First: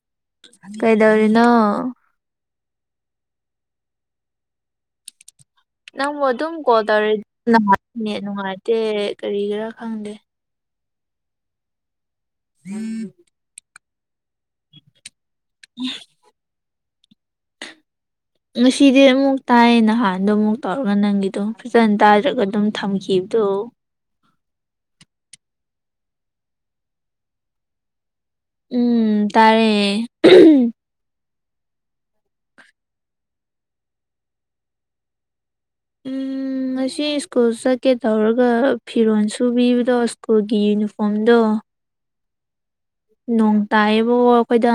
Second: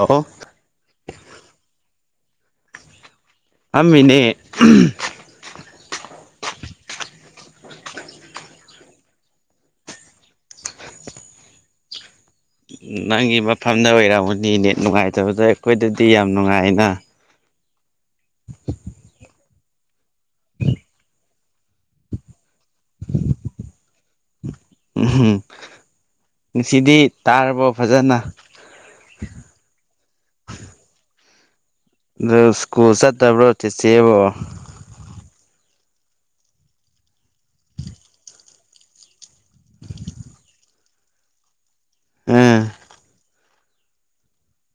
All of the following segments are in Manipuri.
ꯑꯍꯣ꯫ ꯀꯩꯗꯧꯔꯤꯅꯣ꯫ ꯐꯝꯃꯤꯅꯦ꯫ ꯅꯪꯕꯨ ꯑꯗꯨꯝ ꯀꯣꯜ ꯇꯧꯔꯤ inaudible ꯅꯦꯠ ꯅꯨꯡꯉꯥꯏꯇꯦ ꯀꯔꯤꯒꯤꯔ ꯈꯪꯗꯦ꯫ ꯅꯪꯒꯤ ꯃꯐꯝꯗ ꯑꯣꯏꯔꯝꯃꯅꯤ ꯅꯦꯠ ꯅꯨꯡꯉꯥꯏꯇꯕꯗꯣ ꯑꯩꯈꯣꯏꯗꯗꯤ ꯌꯥꯝ ꯅꯨꯡꯉꯥꯏꯅ꯫ ꯉꯁꯤꯗꯤ ꯑꯃꯨꯛ ꯇꯥꯏꯌꯦ ꯅꯍꯥꯟꯗꯣ ꯑꯃꯨꯛ ꯇꯧꯔꯒ ꯅꯪꯒꯤꯗꯣ ꯐꯖꯅ ꯇꯥꯗ꯭ꯔꯒ ꯑꯗꯨꯝ꯫ ꯊꯝꯈꯤꯕꯈꯤꯕꯗꯣ꯫ ꯎꯝ ꯉꯁꯤꯗꯤ ꯇꯥꯔꯕꯣ ꯐꯖꯅ꯫ ꯎꯝ ꯇꯥꯔꯦ꯫ ꯑꯗꯨ ꯁ꯭ꯀꯨꯜ ꯆꯠꯇꯕ꯭ꯔꯣ ꯆꯤꯆꯦꯕꯨ꯫ ꯎꯝ꯫ ꯉꯁꯤ ꯁ꯭ꯀꯨꯜ ꯆꯠꯀꯦ ꯇꯧꯔꯒ ꯐꯤꯔꯣꯜ ꯁꯨꯕꯤꯕꯗꯣ ꯁ꯭ꯀꯨꯜꯒꯤ ꯌꯨꯅꯤꯐꯣꯔꯝꯗꯣ꯫ ꯎꯝ꯫ ꯅꯣꯡ ꯇꯥꯏꯌꯦꯕꯣꯀꫭꫭ ꯑꯩꯈꯣꯏꯗ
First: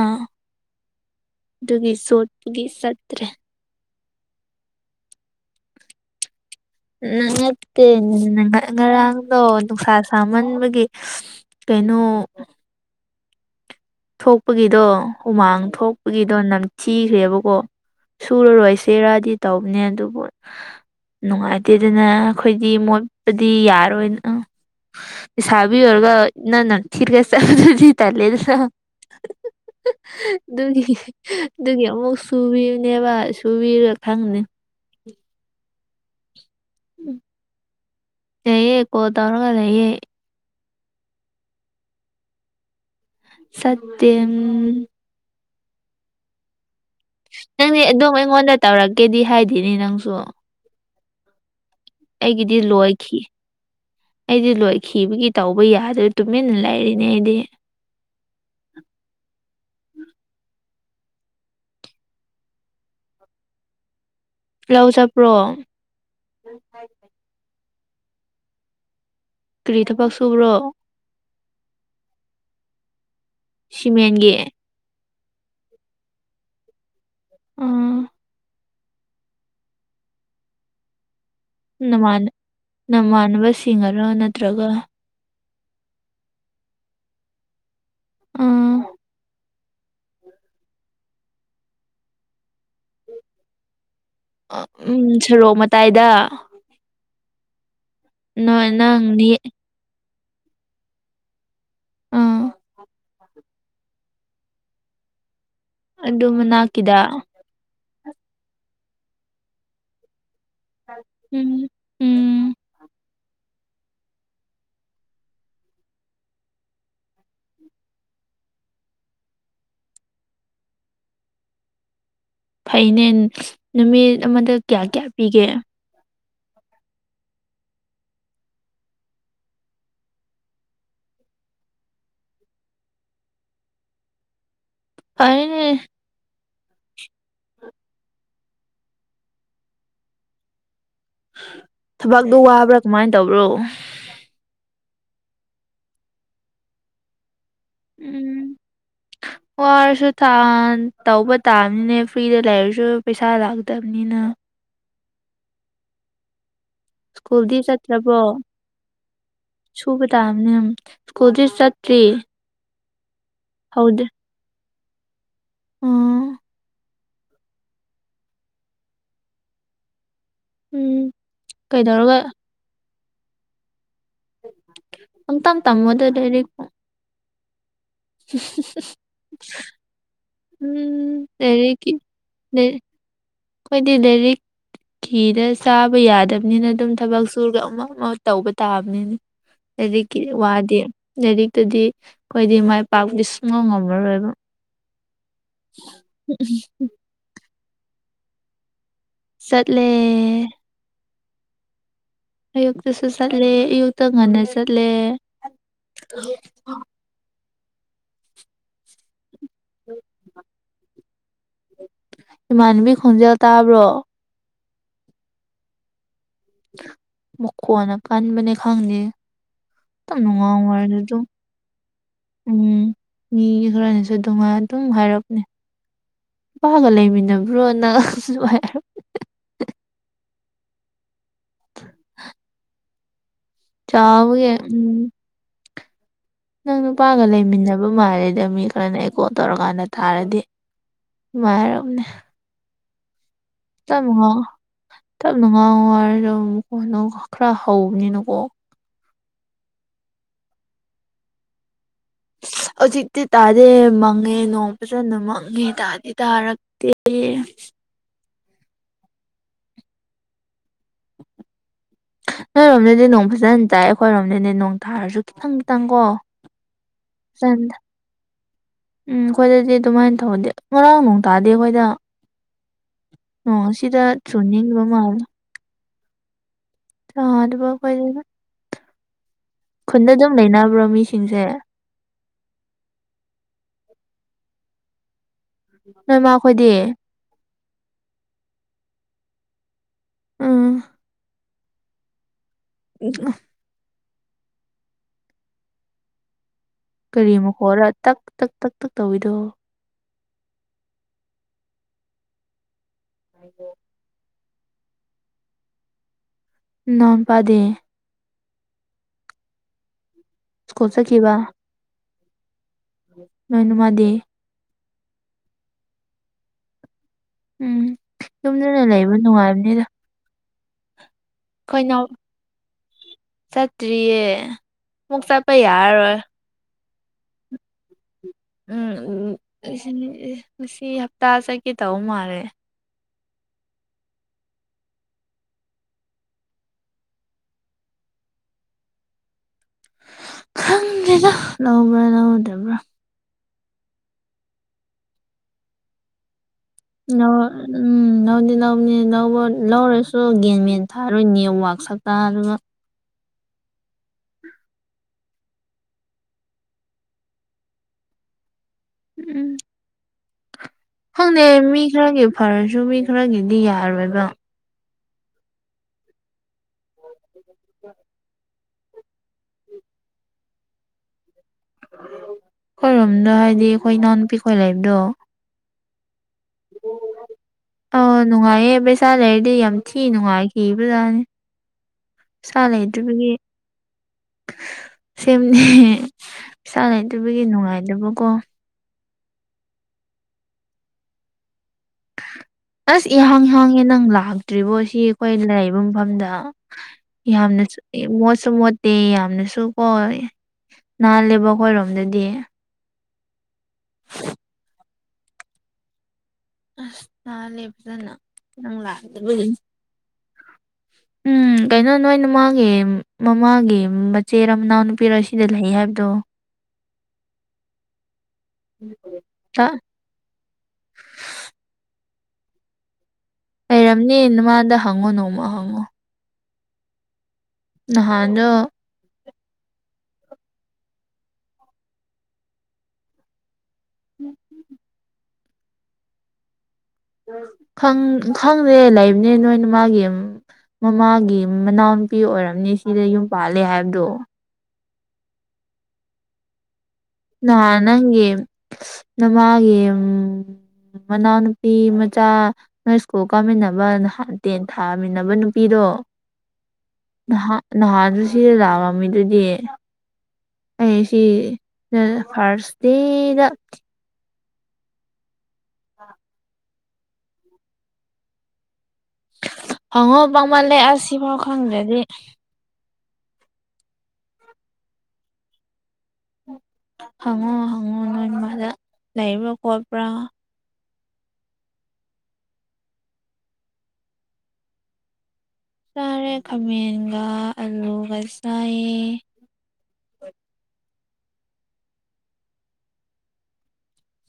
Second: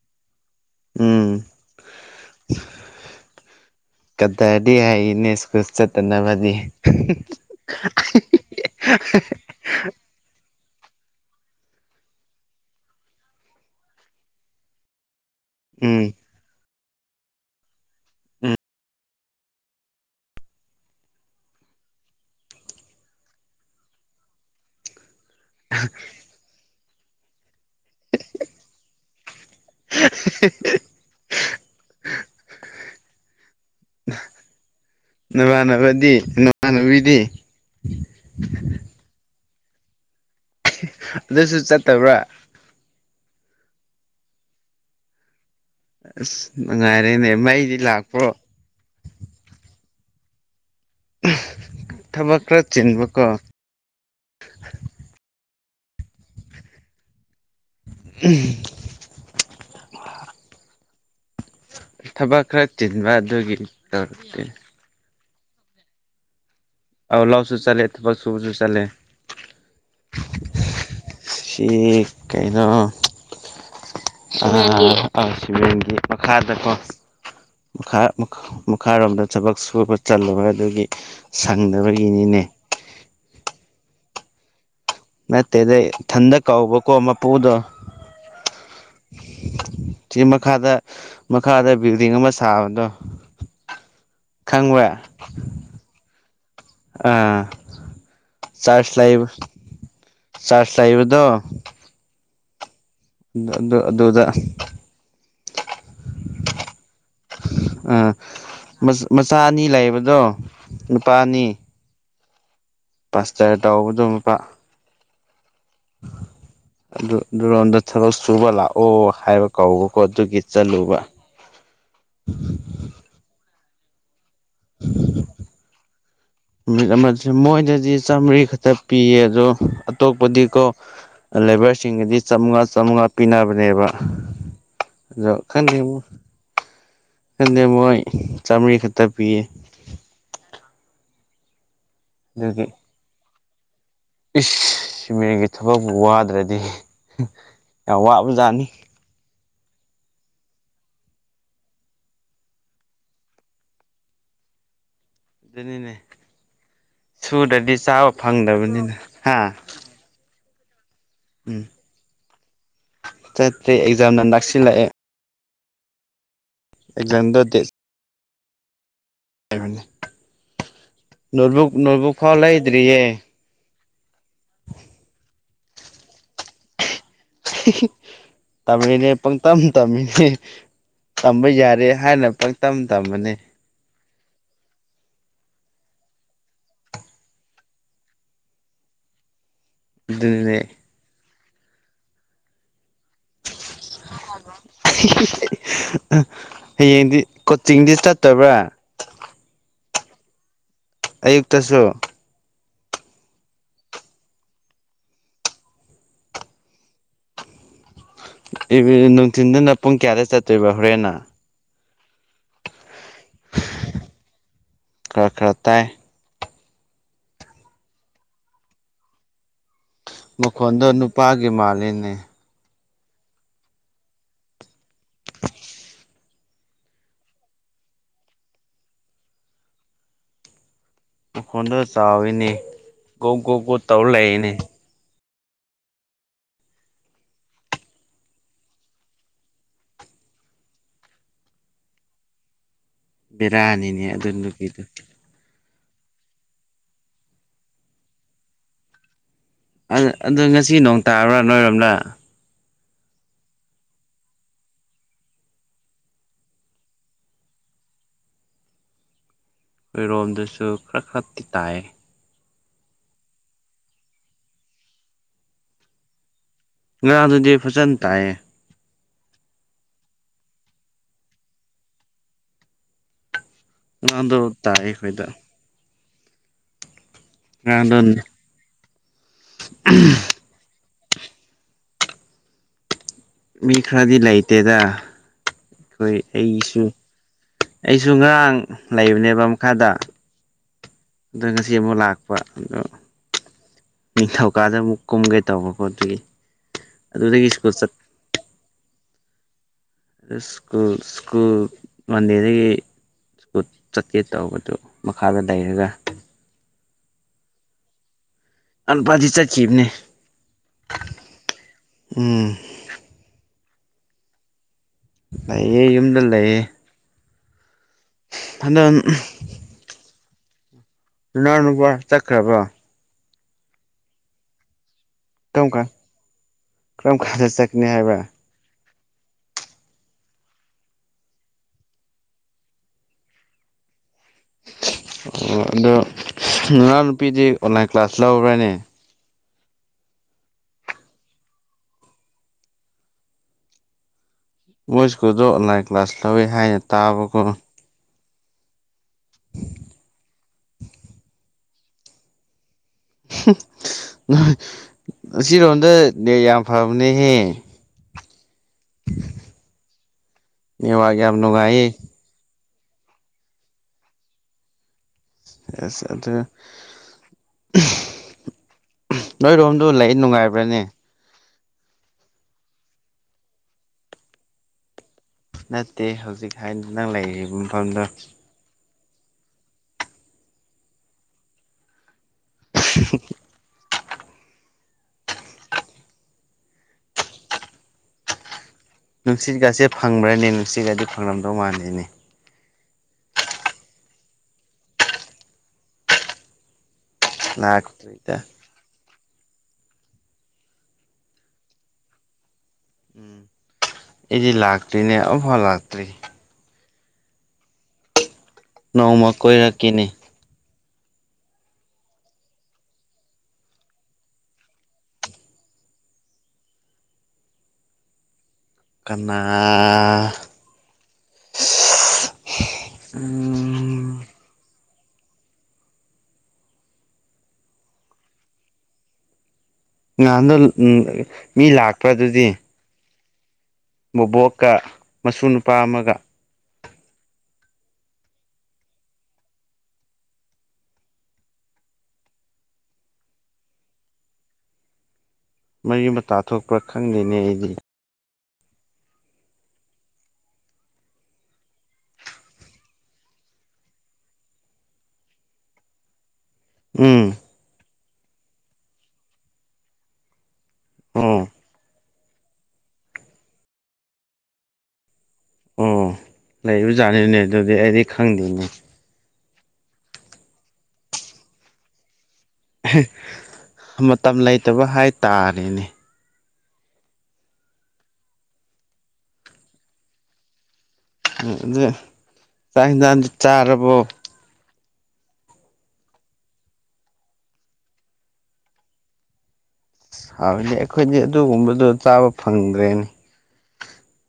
ꯎꯝ ꯑꯗꯨꯒꯤ ꯁꯣꯠꯄꯨꯒꯤ ꯆꯠꯇ꯭ꯔꯦ꯫ ꯀꯗꯥꯗꯤ ꯍꯥꯏꯅꯦ ꯁ꯭ꯀꯨꯜ ꯆꯠꯇꯅꯕꯗꯤ꯫ ꯅꯉꯛ ꯄꫭꯃ inaudible ꯉꯔꯥꯡꯗꯣ ꯅꯨꯁ ꯁ ꯁꯥꯃꯟꯕꯒꯤ ꯀꯩꯅꯣ꯫ ꯊꯣꯛꯄꯒꯤꯗꯣ ꯍꯨꯃꯥꯡ ꯎꯝ ꯊꯣꯛꯄꯒꯤꯗꯣ ꯅꯝꯊꯤꯈ꯭ꯔꯦꯕꯀꯣ꯫ ꯎꯝ ꯁꯨꯔꯔꯣꯏꯁꯦꯔꯥꯗꯤ ꯇꯧꯕꯅꯦ ꯑꯗꯨꯕꯨ꯫ ꯅꯨꯡꯉꯥꯏꯇꯦꯗꯅ ꯑꯩꯈꯣꯏꯗꯤ ꯃꯣꯠꯄꯗꯤ ꯌꯥꯔꯣꯏꯅ ꯑ꯫ ꯂꯩꯁꯥꯕꯤ ꯑꯣꯏꯔꯒ ꯅ ꯅ inaudible ꯆꯕꯗꯨꯗꯤ ꯇꯜꯂꯦꯗꯅ꯫ ꯑꯗꯨꯒꯤ ꯑꯗꯨꯒꯤ ꯑꯃꯨꯛ ꯁꯨꯕꯤꯔꯅꯤꯕ ꯁꯨꯕꯤꯔ ꯈꯪꯅꯤ꯫ ꯅꯥꯃꯥꯅꯕꯗ ꯅꯥ ꯍꯅꯨꯕꯤꯗꯤ꯫ ꯂꯩꯌꯦ ꯀꫭꯜ ꯇꯧꯔꯒꯥ ꯂꯩꯌꯦ꯫ ꯑꯗꯨꯁꯨ ꯆꯠꯇꯕ꯭ꯔꯥ꯫ ꯁꯇꯦ ꯎꯝ꯫ ꯑꯁ ꯅꯨꯡꯉꯥꯏꯔꯦꯅꯦ ꯃꯩꯗꯤ ꯅꯪꯗꯤ ꯑꯗꯨꯝ ꯂꯥꯛꯄ꯭ꯔꯣ꯫ ꯑꯩꯉꯣꯟꯗ ꯇꯧꯔꯛꯀꯦꯗꯤ ꯍꯥꯏꯗꯦꯅꯦ ꯅꯪꯁꯨ꯫ ꯊꯕꯛ ꯑꯩꯒꯤꯗꯤ ꯈꯔ ꯂꯣꯏꯈꯤ ꯆꯤꯟꯕꯀꯣ꯫ ꯑꯩꯗꯤ ꯂꯣꯏꯈꯤꯕꯒꯤ ꯇꯧꯕ ꯌꯥꯗꯣꯏ ꯇꯨꯃꯤꯟꯅ ꯂꯩꯔꯤꯅꯦ ꯑꯩꯗꯤ꯫ ꯎꯝ ꯊꯕꯛ ꯈꯔ ꯆꯤꯟꯕ ꯑꯗꯨꯒꯤ ꯇꯧꯔꯛꯇꯦ꯫ ꯂꯥꯎ ꯆꯠꯄ꯭ꯔꯣ꯫ inaudible ꯑꯥꯎ ꯂꯥꯎꯁꯨ ꯆꯠꯂꯦ ꯊꯕꯛ ꯁꯨꯕꯁꯨ ꯆꯠꯂꯦ꯫ ꯀꯔꯤ ꯊꯕꯛ ꯁꯨꯕ꯭ꯔꯣ꯫ ꯁꯤ ꯀꯩꯅꯣ ꯁꯤꯃꯦꯟꯒꯤ ꯑ ꯁꯤꯕꯦꯟꯒꯤ ꯃꯈꯥꯗꯀꯣ ꯃꯈꯥ ꯎꯝ ꯃꯈꯥꯔꯣꯝꯗ ꯊꯕꯛ ꯁꯨꯕ ꯆꯠꯂꯨꯕ ꯑꯗꯨꯒꯤ ꯁꯪꯗꯕꯒꯤꯅꯤꯅꯦ ꯅꯃꯥꯅꯕꯁꯤꯡꯒꯔꯣ ꯅꯠꯇ꯭ꯔꯒ ꯅꯠꯇꯦꯗ ꯏꯊꯟꯗ ꯀꯥꯎꯕꯀꯣ ꯃꯄꯨꯗꯣ ꯎꯝ ꯁꯤ ꯃꯈꯥꯗ ꯃꯈꯥꯗ ꯕꯤꯜꯗꯤꯡ ꯑꯃ ꯁꯥꯕꯗꯣ ꯑ ꯈꯪꯕ꯭ꯔꯥ ꯎꯝ ꯁꯣꯔꯣꯛ ꯃꯇꯥꯏꯗ ꯑ ꯅꯣꯏ ꯆꯔꯁ ꯅꯪꯅꯤ ꯂꯩꯕ ꯆꯔꯖ ꯂꯩꯕꯗꯣ ꯑꯥꯝ ꯗ-ꯗ-ꯑꯗꯨꯗ ꯑꯗꯨ ꯃꯅꯥꯛꯀꯤꯗ ꯑꯥ ꯃꯆꯥ ꯑꯅꯤ ꯂꯩꯥꯕꯗꯣ ꯎꯝ ꯎꯝ ꯄꯥꯁꯇꯔ ꯇꯥꯎꯕꯗꯣ ꯅꯨꯄꯥ [unintelligible] ꯑꯗꯨ ꯑꯗꯨꯔꯣꯝꯗ ꯊꯕꯛ ꯁꯨꯕ ꯂꯥꯛꯑꯣ ꯍꯥꯏꯕ ꯀꯧꯕꯀꯣ ꯑꯗꯨꯒꯤ ꯆꯠꯂꯨꯕ ꯐꯩꯅꯦ ꯅꯨꯃꯤꯠ ꯑꯃꯗ ꯀꯌꯥ ꯀꯌꯥ ꯄꯤꯒꯦ ꯅꯨꯃꯤꯠ ꯑꯃꯓꯦ ꯃꯣꯏꯗꯗꯤ ꯆꯥꯝꯃꯔꯤ ꯈꯛꯇ ꯄꯤꯌꯦ ꯑꯗꯣ ꯑꯇꯣꯞꯄꯗꯤꯀꯣ ꯂꯦꯕꯔꯁꯤꯡꯒꯗꯤ ꯆꯥꯃꯉꯥ ꯆꯥꯝꯃꯉꯥ ꯄꯤꯅꯕꯅꯦꯕ ꯑꯗꫭ ꯈꯗꯤ ꯐꯔꯦꯅꯦ ꯃꫭ-ꯈꯗꯤ ꯃꯣꯏ ꯆꯝꯔꯤ ꯈꯛꯇ ꯄꯤꯌꯦ ꯊꯕꯛꯛꯇꯣ ꯑꯗꯨꯒꯤ ꯋꯥꯕ꯭ꯔꯥ ꯀꯃꯥꯏꯅ ꯇꯧꯕ꯭ꯔꯣ ꯏꯁ ꯁꯤꯃꯦꯟꯒꯤ ꯊꯕꯛꯄꯨ ꯋꯥꯗ꯭ꯔꯗꯤ ꯌꯥꯝ ꯎꯝ ꯋꯥꯕꯖꯥꯠꯅꯤ ꯋꯥꯔꯁꯨ ꯇꯧꯕ ꯇꯥꯕꯅꯤꯅꯦ ꯐ꯭ꯔꯤꯗ ꯂꯩꯔꯁꯨ ꯄꯩꯁꯥ ꯂꯥꯛꯇꯕꯅꯤꯅ [unintelligible] ꯑꯗꯨꯅꯤꯅꯦ ꯁ꯭ꯀꯨꯜꯗꯤ ꯁꯨꯗꯔꯗꯤ ꯆꯥꯕ ꯆꯠꯇ꯭ꯔꯕꯣ ꯐꯪꯗꯕꯅꯤꯅ ꯍꯥ ꯁꯨꯕ ꯇꯥꯕꯅꯦ ꯎꯃꯝ ꯁ꯭ꯀꯨꯜꯗꯤ ꯆꯠꯇ꯭ꯔꯤ ꯆꯠꯇꯔꯦ ꯑꯦꯛꯖꯥꯝꯅ ꯅꯛꯁꯤꯂꯥꯛꯑꯦ ꯎꯥꯝ ꯑꯦꯛꯖꯥꯝꯗꫭ ꯗꯦꯠ inaudible ꯎꯝ ꯅꯣꯠꯕꯨꯛ ꯅꯣꯠꯕꯨꯛ ꯀꯩꯗꯧꯔꯒ ꯐꯥꯎ ꯂꯩꯗ꯭ꯔꯤꯌꯦ ꯁꯝ ꯄꯝꯃꫭ ꯑꯗꯨꯗꯤ ꯑꯔꯤꯛꯄ ꯍꯤ ꯍꯤ ꯇꯃꯤꯅꯦ ꯄꯪ ꯇꯝ ꯇꯃꯤꯅꯦ ꯎꯝ ꯇꯝꯕ ꯌꯥꯔꯦ ꯂꯥꯏꯔꯤꯛꯀꯤ ꯍꯥꯏꯅ ꯄꯪꯇꯝ ꯂꯥꯏꯔꯤꯛ ꯇꯝꯕꯅꯤ ꯑꯩꯈꯣꯏꯗꯤ ꯂꯥꯏꯔꯤꯛ ꯐꯤꯗ ꯆꯥꯕ ꯌꯥꯗꯕꯅꯤꯅ ꯑꯗꯨꯝ ꯊꯕꯛ ꯁꯨꯔꯒ ꯑꯃ ꯑꯃ ꯇꯧꯕ ꯇꯥꯕꯅꯤꯅ ꯂꯥꯏꯔꯤꯛꯀꯤ ꯑꯗꯨꯅꯦ ꯋꯥꯗꯤ ꯂꯥꯏꯔꯤꯛꯇꯗꯤ ꯑꯩꯈꯣꯏꯗꯤ ꯃꯥꯏ ꯄꯥꯛꯄꯗꯤ ꯁꯨꯡꯉꯝ ꯉꯝꯃꯔꯣꯏꯕ ꯍꯌꯦꯡꯗꯤ ꯀꯣꯆꯤꯡꯗꯤ ꯆꯠꯇꯕ꯭ꯔꯥ ꯆꯠꯂꯦ ꯑꯌꯨꯛꯇꯁꯨ ꯑꯌꯨꯛꯇꯁꯨ ꯆꯠꯂꯦ ꯑꯌꯨꯛꯇ ꯉꯟꯅ ꯆꯠꯂꯦ ꯅꯨꯡꯊꯤꯟꯗꯨꯅ ꯄꯨꯡ ꯀꯌꯥꯗ ꯆꯠꯇꯣꯏꯕ ꯍꯣꯔꯦꯟꯟꯅ ꯏꯃꯥꯟꯅꯕꯤ ꯈꯣꯟꯖꯦꯜ ꯇꯥꯕ꯭ꯔꯣ ꯈꯔ ꯈꯔ ꯇꯥꯏ ꯃꯈꯣꯟꯅ ꯀꯟꯕꯅꯦ ꯈꯪꯗꯦ ꯇꯞꯅ ꯉꯥꯡꯉꯣ ꯃꯈꯣꯟꯗꯣ ꯍꯥꯏꯔꯗꯤ ꯑꯗꯨꯝ ꯅꯨꯄꯥꯒꯤ ꯃꯥꯜꯂꯤꯅꯦ ꯎꯝ ꯃꯤ ꯈꯔꯅꯁꯨ ꯑꯗꯨꯝ ꯑꯗꯨꯝ ꯍꯥꯏꯔꯛꯕꯅꯦ ꯅꯨꯄꯥꯒ ꯂꯩꯃꯤꯟꯅꯕ꯭ꯔꯣ ꯅꯪ ꯏꯈꯣꯟꯗ ꯆꯥꯎꯋꯤꯅꯦ ꯒꯣ ꯒꯣ ꯇꯧꯔ ꯆꯥꯎꯕꯒꯤ ꯂꯩꯅꯦ ꯎꯝ ꯅꯪ ꯅꯨꯄꯥꯒ ꯂꯩꯃꯤꯟꯅꯕ ꯃꯥꯜꯜꯂꯤꯦꯗ ꯃꯤ ꯈꯔꯅ ꯑꯩꯀꯣ ꯇꯧꯔꯀꯥꯟꯗ ꯊꯥꯔꯗꯤ ꯃꯥꯅꯦ ꯕꯦꯔꯥꯅꯤꯅꯦ ꯑꯗꯨ ꯉꯥꯡꯉꯣ ꯅꯨꯄꯤꯗꯣ ꯇꯞꯅ ꯉꯥꯡꯉꯣ [unintelligible] ꯀꯣꯅꯣ ꯈꯔ ꯍꯧꯕꯅꯤꯅꯀꯣ ꯑꯗꯨ ꯑꯗꯣ ꯉꯁꯤ ꯅꯣꯡ ꯇꯥꯕ꯭ꯔꯥ ꯅꯣꯏꯔꯣꯝꯗ ꯍꯧꯖꯤꯛꯇꯤ ꯇꯥꯗꯦ ꯃꯪꯉꯦ ꯅꯣꯡ ꯐꯖꯅ ꯃꯪꯉꯦ ꯇꯥꯗꯤ ꯇꯥꯔꯛ ꯇꯦ ꯈꯣꯏꯔꯣꯝꯗꯁꯨ ꯈ꯭ꯔ ꯈꯛꯇꯤ ꯇꯥꯏꯌꯦ ꯅꯣꯏꯔꯣꯝꯗꯗꯤ ꯅꯣꯡ ꯐꯖꯅ ꯇꯥꯏ ꯑꯩꯈꯣꯏꯔꯣꯝꯗꯗꯤ ꯅꯣꯡ ꯇꯥꯔꯁꯨ ꯈꯤꯇꯪ ꯈꯤꯇꯪꯀꯣ ꯉꯔꯥꯡꯗꯨꯗꯤ ꯐꯖꯅ ꯇꯥꯏꯌꯦ ꯎꯝ ꯑꯩꯈꯣꯏꯗꯗꯤ ꯑꯗꯨꯃꯥꯏꯅ ꯇꯧꯗꯤ ꯉꯔꯥꯡ ꯅꯣꯡ ꯇꯥꯗꯤ ꯑꯩꯈꯣꯏꯗ ꯑꯣ ꯁꯤꯗ ꯉꯔꯥꯡꯗꯣ ꯇꯥꯏ ꯆꯨꯅꯤꯡꯗꯕ ꯃꯥꯜꯂꯦ ꯑꯩꯈꯣꯏꯗ ꯑ ꯑꯗꯨꯒ ꯉꯔꯥꯡꯗꯣ ꯑꯩꯈꯣꯏ [unintelligible] ꯈꯨꯟꯗ ꯑꯗꯨꯝ ꯂꯩꯅꯕ꯭ꯔꯣ ꯃꯤꯁꯤꯡꯁꯦ ꯃꯤ ꯈꯔꯗꯤ ꯂꯩꯇꯦꯗ ꯑꯩꯈꯣꯏ ꯅꯣꯏ ꯃꯥ ꯈꯣꯏꯗꯤ ꯑꯩꯁꯨ ꯑꯩꯁꯨ ꯉꯔꯥꯡ ꯂꯩꯕꯅꯦꯕ ꯃꯈꯥꯗ ꯎꯝ ꯗꯣ ꯉꯁꯤ ꯑꯃꯨꯛ ꯂꯥꯛꯄ ꯑꯗꯣ [unintelligible] ꯅꯤꯡꯊꯧꯀꯥꯗ ꯑꯃꯨꯛ ꯀꯨꯝꯒꯦ ꯇꯧꯕꯀꯣ ꯑꯗꯨꯒꯤ ꯀꯔꯤ ꯑꯗꯨꯗꯒꯤ ꯁ꯭ꯀꯨꯜ ꯃꯈꯣꯜꯂ ꯆꯠ ꯇꯛ ꯇꯛ ꯇꯛ ꯇꯛ ꯇꯧꯔꯤꯗꯣ ꯑꯗ ꯁ꯭ꯀꯨꯜ ꯁ꯭ꯀꯨꯜ ꯃꯟꯗꯦꯗꯒꯤ ꯁ꯭ꯀꯨꯜ ꯆꯠꯀꯦ ꯇꯧꯕꯗꯨ ꯃꯈꯥꯗ ꯂꯩꯔꯒ ꯅꯅꯥꯎꯅꯨꯄꯥꯗꯤ ꯑꯅꯥꯎꯄꯥꯗꯤ ꯆꯠꯈꯤꯕꯅꯦ ꯁ꯭ꯀꯨꯜ ꯆꯠꯈꯤꯕ ꯎꯝ ꯅꯣꯏ ꯅꯃꯥꯗꯤ ꯂꯩꯌꯦ ꯌꯨꯝꯗ ꯂꯩꯌꯦ ꯎꯝ ꯇꯨꯝꯗꯨꯅ ꯍꯟꯗꯛ ꯂꯩꯕ ꯅꯨꯡꯉꯥꯏꯕꯅꯤꯗ ꯅꯅꯥꯎꯅꯨꯄꯥ ꯆꯠꯈ꯭ꯔꯕꯣ ꯆꯇ꯭ꯔꯤꯌꯦ ꯃꯨꯛ ꯆꯠꯄ ꯀꯔꯝ ꯀꯥꯟ ꯌꯥꯔꯔꯣꯏ ꯀꯔꯝ ꯀꯥꯟꯗ ꯆꯠꯀꯅꯤ ꯍꯥꯏꯕ꯭ꯔ ꯎꯝ [unintelligible] ꯉꯁꯤ ꯍꯞꯇꯥ ꯆꯠꯀꯦ ꯇꯧꯕ ꯃꯥꯜꯂꯦ ꯑꯣ ꯑꯗꯨꯗꯣ ꯅꯅꯥꯎ ꯅꯨꯄꯤꯗꯤ ꯑꯣꯟꯂꯥꯏꯟ ꯀ꯭ꯂꯥꯁ ꯂꯧꯕ꯭ꯔꯅꯦ ꯈꯪꯗꯦꯗ ꯂꯧꯕ꯭ꯔ ꯂꯧꯗꯕ꯭ꯔ ꯃꯣꯏ ꯁ꯭ꯀꯨꯜꯗꯣ ꯑꯣꯟꯂꯥꯏꯟ ꯀ꯭ꯂꯥꯁ ꯂꯧꯋꯤ ꯍꯥꯏꯅ [unintelligible] ꯇꯥꯕꯀꯣ ꯎꯝ ꯂꯧꯗꯤ ꯂꯧꯕꯅꯦ ꯂꯧꯔꯁꯨ ꯒꯦꯟ ꯃꯦꯟ ꯊꯥꯔꯣꯏ ꯅꯦꯋꯥꯛ ꯁꯛꯇꯥꯗꯨꯒ ꯍꯨ ꯑꯁꯤꯔꯣꯝ ꯗ ꯅꯦꯠ ꯌꯥꯝ ꯐꯕꯅꯦꯍꯦ ꯎꯝ ꯅꯦꯠꯋꯥꯛ ꯌꯥꯝ ꯈꯪꯗꯦ ꯃꯤ ꯅꯨꯡꯉꯥꯏꯌꯦ ꯈꯔꯒꯤ ꯐꯔꯁꯨ ꯃꯤ ꯈꯔꯒꯤꯗꯤ ꯌꯥꯔꯣꯏꯕ ꯑꯁ ꯑꯗ ꯅꯣꯏꯔꯣꯝꯗꯣ ꯂꯩ ꯅꯨꯡꯉꯥꯏꯕ꯭ꯔꯅꯦ ꯈꯣꯏꯔꯣꯝꯗꯣ ꯍꯥꯏꯗꯤ ꯑꯩꯈꯣꯏ ꯏꯅꯥꯎ ꯅꯨꯄꯤꯈꯣꯏ ꯂꯩꯕꯗꯣ ꯅꯠꯇꯦ ꯍꯧꯖꯤꯛ ꯍꯥꯏꯗꯤ ꯅꯪ ꯂꯩꯔꯤꯕ ꯃꯐꯝꯗꯣ ꯑꯧ ꯅꯨꯡꯉꯥꯏꯌꯦ ꯄꯦ ꯁꯥ ꯂꯩꯔꯗꯤ ꯌꯥꯝ ꯊꯤꯅ ꯅꯨꯡꯉꯥꯏꯈꯤꯕꯖꯥꯅꯦ ꯄꯦꯁꯥ ꯂꯩꯗꯕꯒꯤ [inaudible] ꯁꯦꯝꯅꯤ ꯄꯩꯁꯥ ꯂꯩꯇꯕꯒꯤ ꯅꯨꯡꯉꯥꯏꯇꯕꯀꯣ ꯅꯨꯡꯁꯤꯠꯒꯁꯦ ꯐꯪꯕ꯭ꯔꯅꯦ ꯅꯨꯡꯁꯤꯠꯒꯗꯤ ꯐꯪꯂꯝꯗꯧ ꯃꯥꯟꯗꯦꯅꯦ ꯑꯁ ꯏꯍꯥꯡ ꯏꯍꯥꯡꯉꯦ ꯅꯪ ꯂꯥꯛꯇ꯭ꯔꯤꯕꯣ ꯁꯤ ꯑꯩꯈꯣꯏ ꯂꯩꯕ ꯃꯐꯝꯗ ꯌꯥꯝꯅꯁꯨ ꯏ ꯂꯥꯛꯇ꯭ꯔꯤꯗ ꯃꯣꯠꯁꯨ ꯃꯣꯠ ꯑꯤ ꯌꯥꯝꯅꯁꯨ ꯀꯣ ꯅꯥꯂꯦꯕ ꯑꯩꯈꯣꯏꯔꯣꯝꯗꯗꯤ ꯎꯝ ꯑꯩꯗꯤ ꯂꯥꯛꯇ꯭ꯔꯤꯅꯦ ꯑꯃꯨꯐꯥꯎ ꯂꯥꯛꯇ꯭ꯔꯤ ꯑꯁ ꯅꯥꯜꯂꯦ ꯐꯖꯅ ꯅꯪ ꯅꯣꯡꯃ ꯂꯥꯛꯇꯕꯒꯤꯅꯤ ꯀꯣꯏꯔꯛꯒꯦꯅꯦ ꯎꯝ ꯀꯩꯅꯣ ꯅꯣꯏꯅ ꯃꯥꯒꯤ ꯃꯃꯥꯒꯤ ꯃꯆꯦꯠ ꯃꯅꯥꯎ ꯅꯨꯄꯤꯔꯣ ꯁꯤꯗ ꯂꯩ ꯍꯥꯏꯕꯗꯣ [unintelligible] ꯀꯅꯥ ꯎꯝ ꯂꯩꯔꯝꯅꯦ ꯅꯃꯗ ꯍꯪꯉꯣ ꯅꯣꯡꯃ ꯍꯪꯉꯣ ꯅꯍꯥꯟ ꯗꯣ ꯉꯍꯥꯟꯗꯣ ꯃꯤ ꯂꯥꯛꯄ ꯑꯗꯨꯗꯤ ꯕꯣꯕꯣꯛꯀ ꯃꯁꯨ ꯅꯨꯄꯥ ꯑꯃꯒ ꯈꯪ ꯈꯪꯗꯦ ꯂꯩꯕꯅꯦ ꯅꯣꯏꯅ ꯃꯥꯒꯤ ꯃꯃꯥꯒꯤ ꯃꯅꯥꯎꯅꯨꯄꯤ ꯑꯣꯏꯔꯝꯅꯤ ꯁꯤꯗ ꯌꯨꯝ ꯄꯥꯜꯂꯦ ꯍꯥꯏꯕꯗꯣ ꯃꯔꯤ ꯃꯇꯥ ꯊꯣꯛꯄ꯭ꯔꯥ ꯈꯪꯗꯦꯅꯦ ꯑꯩꯗꯤ ꯅꯍꯥꯟ ꯅꯪꯒꯤ ꯅꯃꯥꯒꯤ ꯃꯅꯥꯎꯅꯨꯄꯤ ꯃꯆꯥ ꯅꯣꯏ ꯁ꯭ꯀꯨꯜ ꯀꯥꯃꯤꯟꯅꯕ ꯅꯍꯥꯟ ꯇꯦꯟ ꯊꯥꯃꯤꯟꯅꯕ ꯅꯨꯄꯤꯗꯣ ꯎꯝ ꯅꯍ ꯅꯍꯥꯟꯗꯨ ꯁꯤꯗ ꯂꯥꯛꯕ ꯃꯤꯗꯨꯗꯤ ꯑꯩꯁꯤ ꯑꯣ ꯐꯥꯔꯁ ꯗꯦꯗ ꯑꯣ ꯂꯩꯕꯖꯥꯠꯅꯤꯅꯦ ꯑꯗꯨꯗꯤ ꯑꯩꯗꯤ ꯈꯪꯗꯦꯅꯦ ꯍꯪꯉꯣ ꯄꯥꯛꯃꯜꯂꯦ ꯑ ꯁꯤ ꯐꯥꯎ ꯈꯪꯗ꯭ꯔꯗꯤ ꯃꯇꯝ ꯂꯩꯇꯕ ꯍꯥꯏꯇꯥꯔꯦꯅꯦ ꯍꯪꯉꯣ ꯍꯪꯉꯣ ꯅꯣꯏ ꯃꯥꯗ ꯂꯩꯕ꯭ꯔꯥ ꯈꯣꯠꯄ꯭ꯔꯥ ꯆꯥꯛ ꯢꯟꯁꯥꯡꯗꯤ ꯆꯔꯕꯣ ꯆꯥꯔꯦ ꯈꯥꯃꯦꯟꯒ ꯑꯂꯨꯒ ꯆꯥꯏꯌꯦ ꯍꯥꯏꯕꯗꯤ ꯑꯩꯈꯣꯏꯗꯤ ꯑꯗꯨꯒꯨꯝꯕꯗꯣ ꯆꯥꯕ ꯐꯪꯗ꯭ꯔꯦꯅꯤ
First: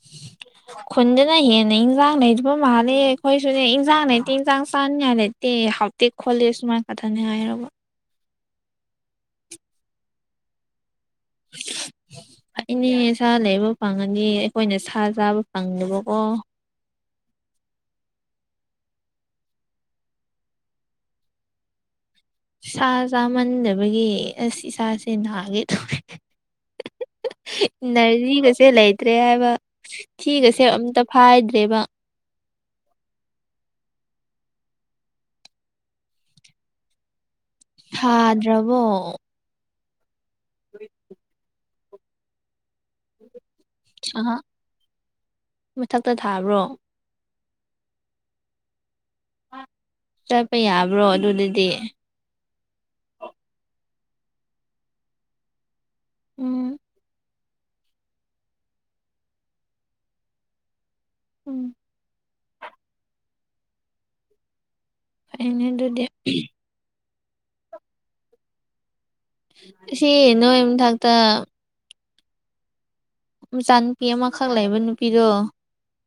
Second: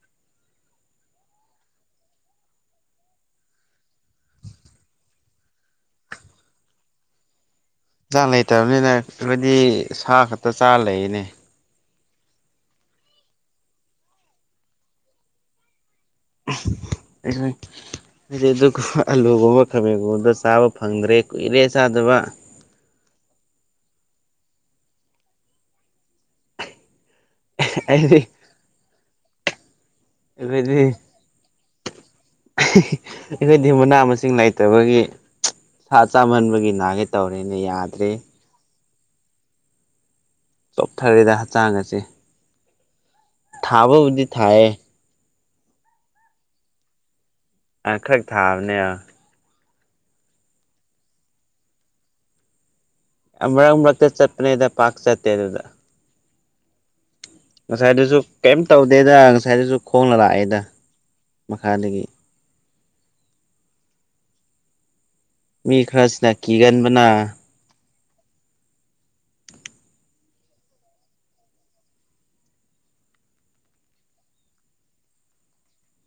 [unintelligible] ꯈꯨꯟꯗꯨꯅ ꯍꯦꯟꯅ ꯏꯟꯖꯥꯡ ꯂꯩꯕ ꯃꯥꯜꯂꯦ ꯑꯩꯈꯣꯏꯁꯨꯅꯦ ꯏꯟꯖꯥꯡ ꯂꯩꯇꯦ ꯏꯟꯖꯥꯡ ꯆꯥꯅꯤꯉꯥꯏ ꯂꯩꯇꯦ ꯅꯠꯇꯦ ꯁꯃꯥꯏ ꯀꯥ ꯅꯩꯅ ꯍꯥꯏꯔꯕ ꯍꯟꯁꯥꯡ ꯂꯩꯇꯕꯅꯤꯅ ꯍꯥꯏꯗꯤ ꯁꯥ ꯈꯛꯇ ꯆꯥꯔ ꯂꯩꯅꯦ ꯐꯩꯅꯦ ꯁꯥ ꯂꯩꯕ ꯐꯪꯉꯅꯤ ꯑꯩꯈꯣꯏꯅ ꯁꯥ ꯆꯥꯕ ꯐꯪꯗꯦꯕꯀꯣ ꯑꯗꯨꯣꯏ [inaudible] ꯍꯧꯖꯤꯛ ꯑꯗꯨꯒꯨꯝꯕ ꯑꯂꯨꯒꯨꯝꯕ ꯈꯥꯕꯦꯟꯒꯨꯝꯕꯗ ꯆꯥꯕ ꯐꯪꯗ꯭ꯔꯦ ꯀꯨꯏꯔꯦ ꯆꯥꯗꯕ ꯁꯥ ꯆꯥꯃꯟꯗꯕꯒꯤ ꯏꯁꯥꯁꯦ ꯅꯥꯒꯦ ꯇꯧꯑꯦ ꯑꯩꯗꯤ ꯔꯖꯤꯒꯁꯦ ꯂꯩꯇ꯭ꯔꯦ ꯍꯥꯏꯕ ꯊꯤꯒꯁꯦ ꯑꯩꯈꯣꯏꯗꯤ ꯑꯝꯇ ꯐꯥꯏꯗ꯭ꯔꯦꯕ ꯑꯩꯈꯣꯏꯗꯤ ꯃꯅꯥ ꯃꯁꯤꯡ ꯂꯩꯇꯕꯒꯤ ꯁꯥ ꯆꯥꯝꯃꯟꯕꯒꯤ ꯅꯥꯒꯦ ꯇꯧꯔꯦꯅ ꯌꯥꯗ꯭ꯔꯦ ꯗ꯭ꯔꯕꯣ ꯆꯣꯜꯊꯔꯦꯗ ꯍꯛꯆꯥꯡꯒꯁꯦ ꯊꯕꯕꯨꯗꯤ ꯑꯍ ꯊꯥꯏꯌꯦ ꯃꯊꯛꯇ ꯊꯥꯕ꯭ꯔꯣ꯫ ꯑꯈꯛ ꯊꯥꯕꯅꯦ ꯆꯠꯄ ꯌꯥꯕ꯭ꯔꯣ ꯑꯗꯨꯗꯗꯤ꯫ ꯃꯔꯛ ꯃꯔꯛꯇ ꯆꯠꯄꯅꯦꯗ ꯄꯥꯛ ꯆꯠꯇꯦ ꯑꯗꯨꯗ ꯎꯝ ꯉꯁꯥꯏꯗꯁꯨ ꯀꯩꯝ ꯇꯧꯗꯦꯗ ꯉꯁꯥꯏꯗꯁꯨ ꯈꯣꯡꯅ ꯂꯥꯛꯑꯦꯗ ꯎꯝ ꯃꯈꯥꯗꯒꯤ ꯐꯩꯅꯦ ꯃꯤ ꯑꯗꯨꯗꯤ ꯈꯔꯁꯤꯅ ꯀꯤꯒꯟꯕꯅ ꯁꯤ ꯅꯣꯢ ꯃꯊꯛꯇ ꯃꯆꯥꯥ ꯅꯨꯄꯤ ꯑꯃꯈꯛ ꯂꯩꯕ ꯅꯨꯄꯤꯗꯣ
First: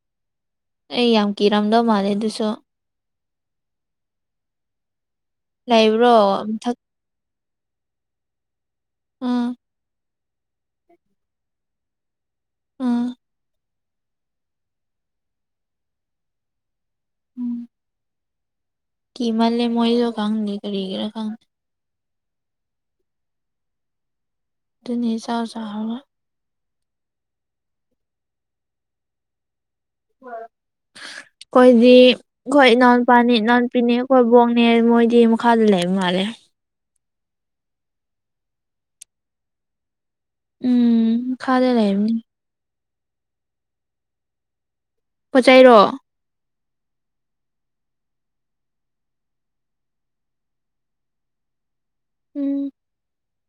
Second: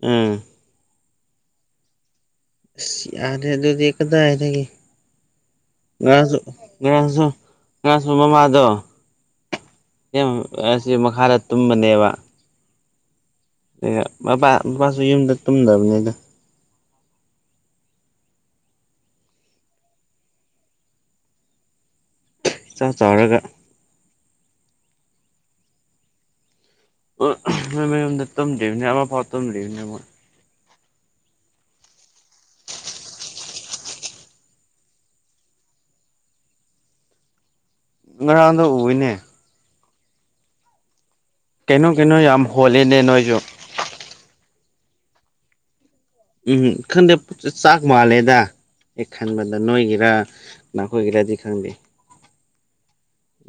ꯎꯝ꯫ ꯑꯩ ꯌꯥꯝ ꯀꯤꯔꯝꯗꯧ ꯃꯥꯜꯂꯦ ꯑꯗꯨꯁꯨ꯫ ꯑꯁ ꯌꯥꯔꯦ ꯑꯗꯨꯗꯤ ꯀꯗꯥꯏꯒꯦ꯫ ꯂꯩꯕ꯭ꯔꯣ ꯉꯁꯨ ꯃꯊꯛ ꯉꯁꯨ ꯉꯁꯨ ꯃꯃꯥꯗꯣ꯫ ꯎꯝ ꯑꯁꯤ ꯃꯈꯥꯗ ꯇꯨꯝꯕꯅꯦꯕ꯫ ꯎꯝ꯫ ꯃ ꯃꯄꯥꯁꯨ ꯌꯨꯝꯗ ꯇꯨꯝꯗꯕꯅꯤꯗ꯫ ꯎꯝ꯫ ꯀꯃꯜꯂꯦ ꯃꯣꯏꯁꯨ ꯈꯪꯗꯦ ꯀꯔꯤꯒꯤꯔ ꯈꯪꯗꯦ꯫ ꯏꯆꯥꯎ ꯆꯥꯎꯔꯒ꯫ ꯑꯗꯨꯅꯦ ꯏꯁꯥ ꯆꯥꯎꯔꯒ꯫ ꯃꯣꯏ ꯃꯌꯨꯝꯗ ꯇꯝꯗꯔꯤꯕꯅꯦ ꯑꯃꯨꯛꯄꯥꯎ ꯇꯝꯗꯔꯤꯕꯅꯦ ꯃꯣꯏ꯫꯫ ꯀꯣꯏꯗꯤ꯫ ꯑꯩꯈꯣꯏ ꯏꯅꯥꯎꯄꯥꯅꯦ ꯏꯅꯥꯎꯄꯤꯅꯦ ꯑꯩꯈꯣꯏ ꯕꯣꯛꯅꯦ ꯃꯣꯏꯗꯤ ꯃꯈꯥꯗ ꯂꯩꯕ ꯃꯥꯜꯂꯦ꯫ ꯉꯔꯥꯡꯗ ꯎꯅꯦ꯫ ꯎꯝ꯫ ꯃꯈꯥꯗ ꯀꯩꯅꯣ ꯀꯩꯅꯣ ꯂꯩꯕꯅꯤ ꯌꯥꯝ ꯍꯣꯜꯂꯤꯅꯦ ꯅꯣꯏꯁꯨ꯫ ꯄꯣ ꯆꯩꯔꯣ꯫ ꯎꯝ ꯈꯟꯗꯦ ꯆꯥꯛ ꯃꯥꯜꯂꯦꯗ꯫ ꯑꯩ ꯈꯟꯕꯗ ꯅꯣꯏꯒꯤꯔ ꯅꯈꯣꯏꯒꯤꯔꯗꯤ ꯈꯪꯗꯦ꯫ ꯎꯝ꯫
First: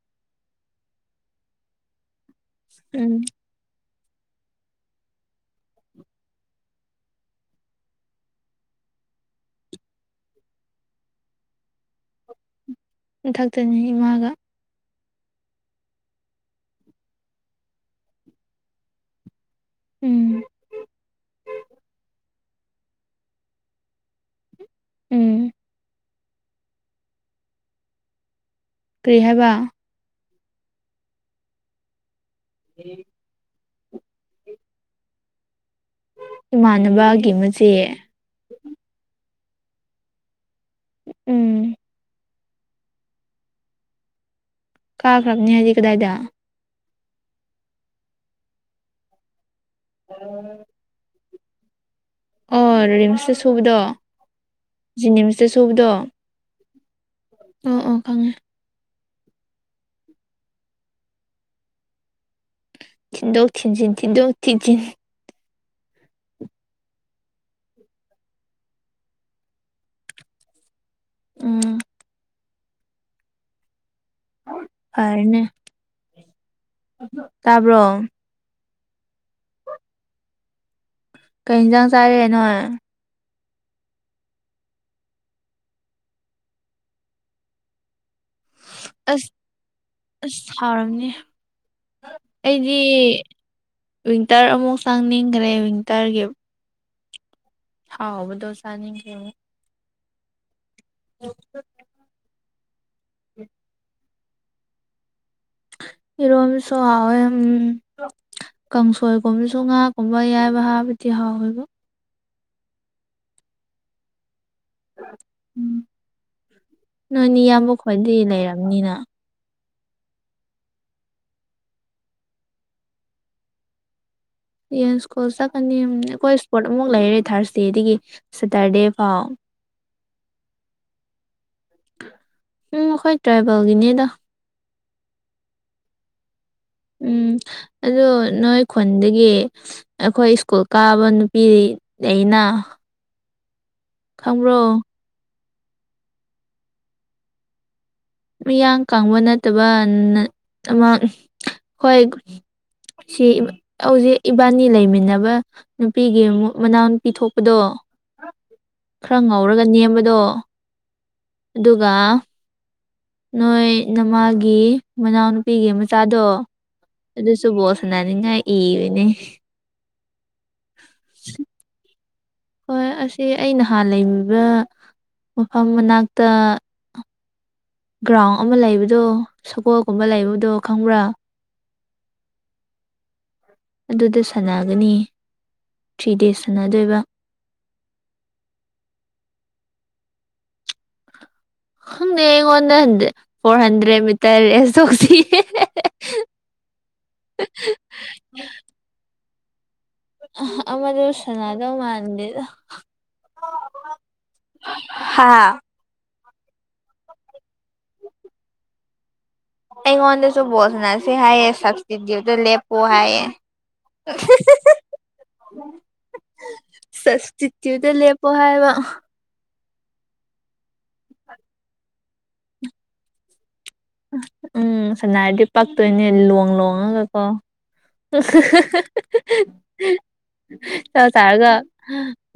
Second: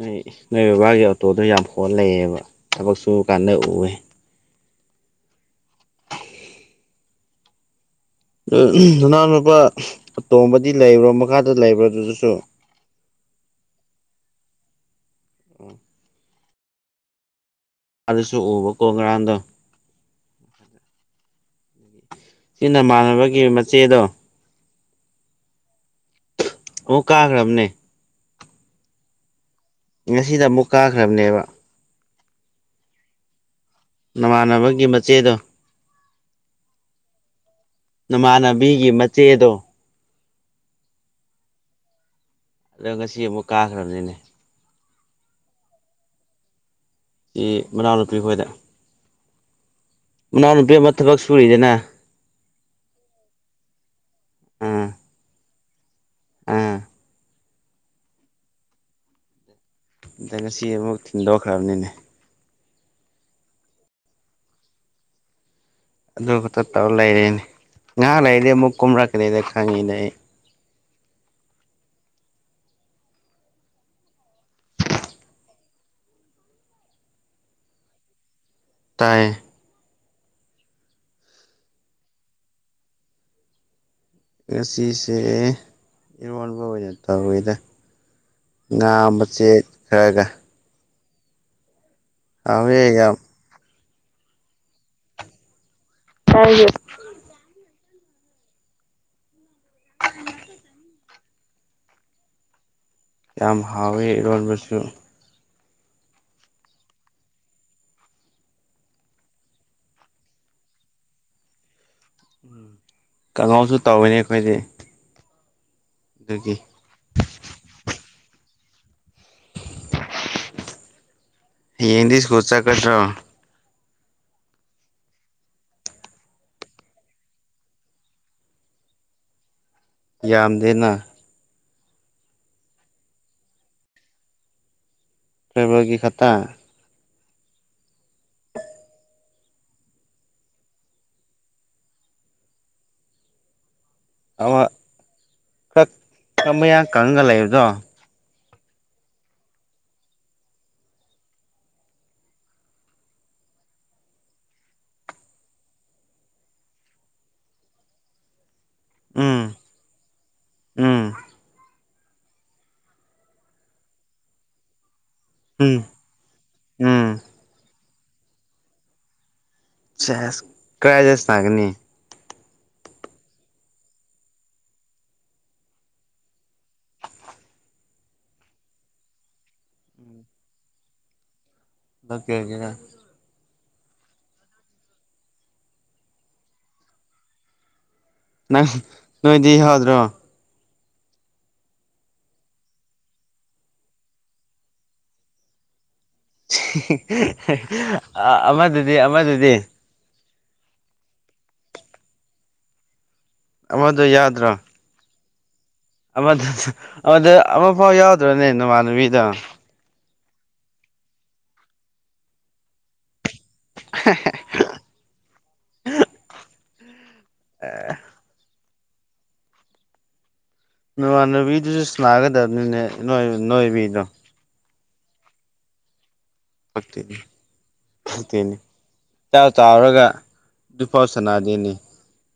ꯅꯣꯏ ꯅꯣꯏ ꯕꯕꯥꯒꯤ ꯑꯣꯇꯣꯗꯣ ꯌꯥꯝ ꯍꯣꯜ ꯂꯩꯌꯦꯕ ꯊꯕꯛ ꯎꯝ ꯁꯨꯕ ꯀꯥꯟꯗ ꯎꯑꯦ꯫ ꯅꯅꯥꯎ ꯅꯨꯄꯥ ꯑꯇꯣꯝꯕꯗꯤ ꯂꯩꯕ꯭ꯔꯣ ꯃꯈꯥꯗ ꯂꯩꯕ꯭ꯔꯣ ꯑꯗꯨꯗꯁꯨ꯫ ꯃꯊꯛꯇꯅꯤ ꯏꯃꯥꯒ꯫ [unintelligible] ꯑꯗꯨꯁꯨ ꯑꯨꯕꯀꯣ ꯉꯔꯥꯡꯗꯣ꯫ ꯎꯝ꯫ ꯅꯣꯏꯅꯃꯥꯟꯅꯕꯒꯤ ꯃꯆꯦꯗꯣ꯫ ꯎꯝ꯫ ꯑꯣ ꯀꯥꯈ꯭ꯔꯕꯅꯦ꯫ ꯀꯔꯤ ꯍꯥꯏꯕ꯫ ꯉꯁꯤꯗ ꯑꯃꯨꯛ ꯀꯥꯈ꯭ꯔꯕꯅꯦꯕ꯫ ꯎ [unintelligible] ꯅꯃꯥꯟꯅꯕꯒꯤ ꯃꯆꯦꯗꯣ꯫ ꯏꯃꯥꯟꯅꯕꯒꯤ ꯃꯆꯦ꯫ ꯅꯃꯥꯟꯅꯕꯤꯒꯤ ꯃꯆꯦꯗꯣ꯫ ꯎꯝ꯫ ꯑꯗꯣ ꯉꯁꯤ ꯑꯃꯨꯛ ꯀꯥꯈ꯭ꯔꯕꯅꯤꯅꯦ꯫ ꯀꯥꯈ꯭ꯔꯝꯅꯦ ꯍꯥꯏꯗꯤ ꯀꯗꯥꯏꯗ꯫ ꯏ ꯃꯅꯥꯎꯅꯨꯄꯤ ꯈꯣꯏꯗ꯫ ꯃꯅꯥꯎꯅꯨꯄꯤ ꯑꯃ ꯊꯕꯛ ꯁꯨꯔꯤꯗꯅ꯫ ꯑꯣ ꯔꯤꯝꯁꯇ ꯁꯨꯕꯗꯣ ꯑꯥ ꯖꯦꯅꯤꯝꯁꯇ ꯁꯨꯕꯗꯣ꯫ ꯑꯥ꯫ ꯑꯣ ꯑꯣ ꯈꯪꯉꯦ꯫ ꯑꯗ ꯉꯁꯤ ꯑꯃꯨꯛ ꯊꯤꯟꯗꯣꯛꯈ꯭ꯔꯕꯅꯤꯅꯦ꯫ ꯊꯤꯟꯗꯣꯛ ꯊꯤꯟꯖꯤꯟ ꯊꯤꯟꯗꯣꯛ ꯊꯤꯟꯖꯤꯟ꯫ ꯑꯗꯨ ꯈꯠꯇ ꯇꯧ ꯂꯩꯔꯅꯦ ꯉꯥꯏꯍꯥꯛ ꯂꯩꯔꯗꯤ ꯑꯃꯨꯛ ꯀꯨꯝꯔꯛꯀꯅꯤꯗ ꯈꯪꯉꯤꯗ ꯑꯩ꯫ ꯎꯝ꯫ ꯐꯅꯦ ꯇꯥꯕ꯭ꯔꯣ꯫ ꯇꯥꯏ꯫ ꯀꯩ ꯌꯦꯟꯖꯥꯡ ꯆꯥꯔꯦ ꯅꯣꯏ ꯉꯁꯤꯁꯦ ꯏꯔꯣꯜꯕ ꯑꯣꯏꯅ ꯇꯧꯔꯦꯗ ꯉꯥ ꯃꯆꯦꯠ ꯈꯔꯒ ꯁꯥꯎꯔꯝꯅꯤ ꯍꯥꯎꯋꯦ ꯌꯥꯝ ꯑꯩꯗꯤ ꯋꯤꯟꯇꯔ ꯑꯃꯨꯛ ꯆꯪꯅꯤꯡꯈ꯭ꯔꯦ ꯋꯤꯟꯇꯔꯒꯤ [unintelligible] ꯍꯥꯎꯕꯨꯗꯣ ꯁꯅꯤ ꯀ [unintelligible] ꯌꯥꯝ ꯍꯥꯎꯋꯦ ꯏꯔꯣꯟꯕꯁꯨ ꯏꯔꯣꯝ ꯁꯣ ꯍꯥꯏ ꯀꯥꯡꯁꯣꯏꯒꯨꯝꯕꯁꯨ ꯉꯥꯒꯨꯝꯕ ꯌꯥꯏꯕ ꯍꯥꯕꯗꯤ ꯍꯥꯎꯣꯏꯕ ꯀꯥꯡꯉꯧꯁꯨ ꯇꯧꯋꯤꯅꯦ ꯑꯩꯈꯣꯏꯗꯤ꯫ ꯎꯝ ꯗꯨꯒꯤ ꯅꯣꯏꯅꯦ ꯏꯌꯥꯝꯕ ꯈꯣꯏꯗꯤ ꯂꯩꯔꯝꯅꯤꯅ꯫ [inaudible] ꯌꯦꯗꯤꯁꯀꯣ ꯆꯆꯥ ꯀꯗ꯭ꯔꯣ ꯌꯥꯏꯁ꯭ꯀꯨꯜ ꯆꯠꯀꯅꯤ ꯑꯩꯈꯣꯏ ꯏꯁꯄꯣꯠ ꯑꯃꯨꯛ ꯂꯩꯔꯦ ꯊꯥꯔꯁꯗꯦꯗꯒꯤ ꯁꯦꯇꯔꯗꯦ ꯐꯥꯎ꯫ ꯌꯥꯝꯗꯦꯅꯥ ꯎꯝ ꯑꯩꯈꯣꯏ ꯇ꯭ꯔꯥꯏꯕꯦꯜꯒꯤꯅꯦꯗ ꯐꯦꯕꯋꯥꯒꯤ ꯈꯇꯥ ꯎꯝ ꯑꯣ ꯅꯣꯏ ꯈꯨꯟꯗꯒꯤ ꯑꯩꯈꯣꯏ ꯁ꯭ꯀꯨꯜ ꯀꯥꯕ ꯅꯨꯄꯤ ꯂꯩꯅ꯫ ꯈꯪꯕ꯭ꯔꯣ ꯑꯃ ꯈꯛ ꯃꯌꯥꯡ ꯀꯪꯉꯒ ꯂꯩꯕꯗꯣ꯫ ꯃꯤꯌꯥꯡ ꯀꯪꯕ ꯅꯠꯇꯕ ꯑꯃ ꯈꯣꯏ ꯁꯤ ꯍꯧꯖꯤꯛ ꯏꯕꯥꯅꯤ ꯂꯩꯃꯤꯟꯅꯕ꯫ ꯅꯨꯄꯤꯒꯤ ꯑꯃꯨꯛ ꯃꯅꯥꯎ ꯅꯨꯨꯄꯤ ꯊꯣꯛꯄꯗꯣ [unintelligible] ꯈꯔ ꯎꯝ ꯉꯧꯔꯒ ꯅꯦꯝꯕꯗꯣ ꯎꯝ ꯑꯗꯨꯒ ꯅꯣꯏ ꯅꯃꯥꯒꯤ ꯃꯅꯥꯎꯅꯨꯄꯤꯒꯤ ꯎꯝ ꯃꯆꯥꯗꯣ ꯎꯝ ꯑꯗꯨ ꯁꯨꯨꯕꯣꯁꯅꯥꯅꯤꯉ ꯏꯅꯦ [unintelligible] ꯍꯣꯏ ꯑꯁꯤ ꯑꯩ ꯅꯍꯥꯟ ꯂꯩꯃꯤꯕ ꯃꯐꯝ ꯃꯅꯥꯛꯇ ꯒ꯭ꯔꯥꯎꯟ ꯑꯃ ꯂꯩꯕꯗꯣ ꯁꯒꯣꯜꯒꯨꯝꯕ ꯂꯩꯕꯗꯣ ꯈꯪꯕ꯭ꯔꯥ ꯂꯀꯦꯒꯦ ꯑꯗꯨꯗ ꯁꯥꯟꯅꯒꯅꯤ ꯊ꯭ꯔꯤ ꯗꯦꯖ ꯁꯥꯟꯅꯗꯣꯏꯕ ꯅꯪ ꯅꯣꯏꯗꯤ ꯌꯥꯎꯗ꯭ꯔꯣ ꯈꯪꯅꯦ ꯑꯩꯉꯣꯟꯗ ꯐꫭꯔ ꯍꯟꯗ꯭ꯔꯦꯠ ꯃꯤꯇꯔ ꯔꯦꯁ ꯇꯣꯛꯁꯦ ꯌꯦ ꯍꯦ-ꯍꯦ-ꯍꯦ-ꯑꯦ ꯆꯦ-ꯍꯤ-ꯍꯤ ꯑꯃꯗꯨꯗꯤ-ꯑꯃꯗꯨꯗꯤ ꯑꯥ-ꯍ ꯑꯃꯗꯨꯁꯅꯥꯗꯧ ꯃꯥꯟꯗꯦꯗ ꯍꯥ ꯑꯃꯗ ꯌꯥꯗ꯭ꯔꯣ ꯍꯥ ꯑꯃꯗ ꯑꯃꯗ ꯑꯃꯐꯥꯎ ꯌꯥꯎꯗ꯭ꯔꯅꯦ ꯅꯨꯃꯅꯨꯕꯤꯗ ꯑꯩꯉꯣꯟꯗꯁꯨ ꯕꯣꯜ ꯁꯅꯁꯦ ꯍꯥꯏꯌꯦ ꯁꯞꯁ꯭ꯇꯤꯇꯨꯠ ꯂꯦꯞꯄꫭ ꯍꯥꯏꯌꯦ ꯏꯍꯤ-ꯍꯤꯏ ꯁ꯭ꯕꯁꯇꯤꯇꯨꯠꯇ ꯂꯦꯞ ꯄꯣ ꯍꯥꯏꯥꯏꯕ ꯅꯃꯥꯟꯅꯕꯤꯗꯨꯁꯨ ꯁꯅꯥꯒꯗꯕꯅꯤꯅꯦ ꯅꯣꯏꯕꯤꯗꯣ ꯎꯝ ꯁꯅꯥꯔꯗꯤ ꯄꯛꯇꯧꯅꯦ ꯂꯣꯡ-ꯂꯣꯡꯉꯒ ꯀꯣ ꯐꯛꯇꯦꯅꯤ ꯏꯆꯥꯎ ꯆꯥꯎꯔꯒ ꯆ ꯑꯗꯨꯐꯥꯎ ꯆꯔꯒ ꯁꯅꯥꯗꯦꯅꯦ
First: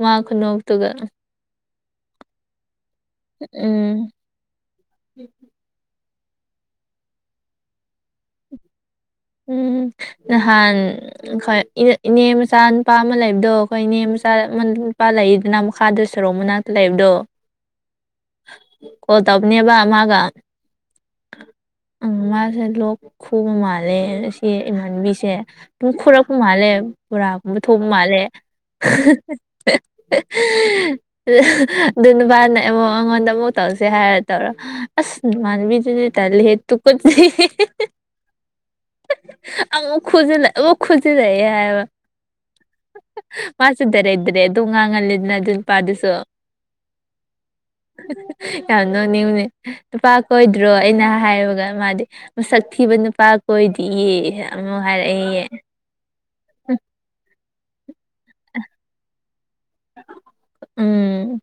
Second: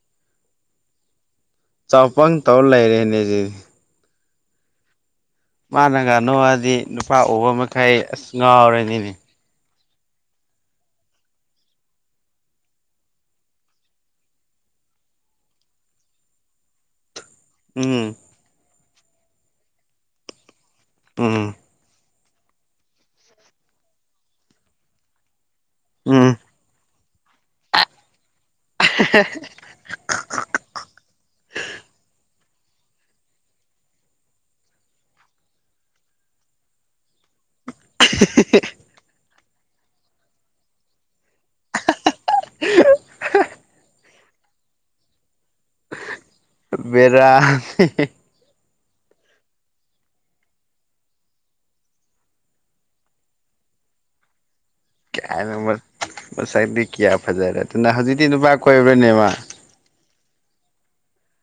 ꯃꯥ ꯈꯨꯅꯣꯛꯇꯨꯒ ꯆꯥꯎꯄꯪ ꯇꯧꯔ ꯂꯩꯔꯦꯅꯦꯖꯤ꯫ ꯎꯝ ꯃꯥꯅꯒ ꯅꫭꯛꯑꯗꯤ ꯅꯨꯄꯥ ꯎꯕ ꯃꯈꯩ ꯑ꯭ꯁ ꯉꯥꯎꯔꯅꯤꯅꯦ ꯎꯝ ꯅꯍꯥꯟ ꯑꯩꯈꯣꯏ ꯏꯅꯦ-ꯏꯅꯦ ꯃꯆꯥ ꯅꯨꯄꯥ ꯑꯃ ꯂꯩꯕꯗꯣ ꯑꯩꯈꯣꯏ ꯏꯅꯦ ꯃꯆꯥ ꯅꯨꯄꯥ ꯂꯩꯗꯅ ꯃꯈꯥꯗ ꯁꯣꯔꯣꯛ ꯃꯅꯥꯛꯇ ꯂꯩꯥꯏꯕꯗꯣ ꯎꯝ ꯀꯣꯜ ꯇꯧꯕꯅꯦꯕ ꯃꯥꯒ ꯎꯝ ꯎꯝ ꯃꯥꯁꯦ ꯂꯣꯛ ꯈꯨꯕ ꯃꯥꯜꯂꯦ ꯁꯤ ꯏꯃꯥꯟꯕꯤꯁꯦ ꯑꯗꯨꯨꯝ ꯎꯝ ꯈꯣꯔꯛꯄ ꯃꯥꯜꯂꯦ ꯕꯣꯔꯥꯒꯨꯝꯕ ꯊꯣꯛꯄ ꯃꯥꯜꯂꯦ ꯑꯗꯨ ꯅꯨꯄꯥꯅ ꯑꯃꯃꯛ ꯑꯩꯉꯣꯟꯗ ꯑꯃꯨꯛ ꯇꯧꯁꯦ ꯍꯥꯏꯔ ꯇꯧꯔꯣ ꯑꯁ ꯃꯥꯟꯕꯤꯗꯨꯗꯤ ꯇꯥꯜꯂꯦꯍꯦ ꯇꯨꯀꯠꯆꯩꯌꯦ [unintelligible] ꯍꯥ-ꯑ ꯑꯃꯛ ꯈꯣꯖꯤꯜ ꯂꯦ ꯑꯃꯛ ꯈꯣꯖꯤꯜ ꯂꯦꯑ ꯍꯥꯏꯕ ꯃꯥꯁ ꯇꯔ ꯏ꯭ꯔꯦ ꯑꯗꯨ ꯉꯥꯡꯒꯜꯂꯤꯗꯅ ꯑꯗꯨ ꯄꯥꯗꯨꯁꯨ ꯕꯦꯔꯥ ꯌꯥꯝ ꯅꯣꯛꯅꯤꯡꯉꯦ ꯅꯨꯨꯄꯥ ꯀꯣꯏꯗ꯭ꯔꯣ ꯑꯩꯅ ꯍꯥꯏꯕꯒ ꯃꯥꯗꯤ ꯃꯁꯛ ꯊꯤꯕ ꯅꯨꯄꯥ ꯀꯣꯏꯗꯤꯌꯦ ꯑꯃꯨ ꯍꯥꯏꯔꯛꯏꯌꯦ ꯉꯁꯥꯏꯗꯤ ꯀꯌꯥ ꯐꯖꯥꯔꯗꯅ ꯍꯧꯖꯤꯇꯤ ꯅꯨꯄ ꯀꯣꯏꯕ꯭ꯔꯅꯦ ꯃꯥ ꯎꯝ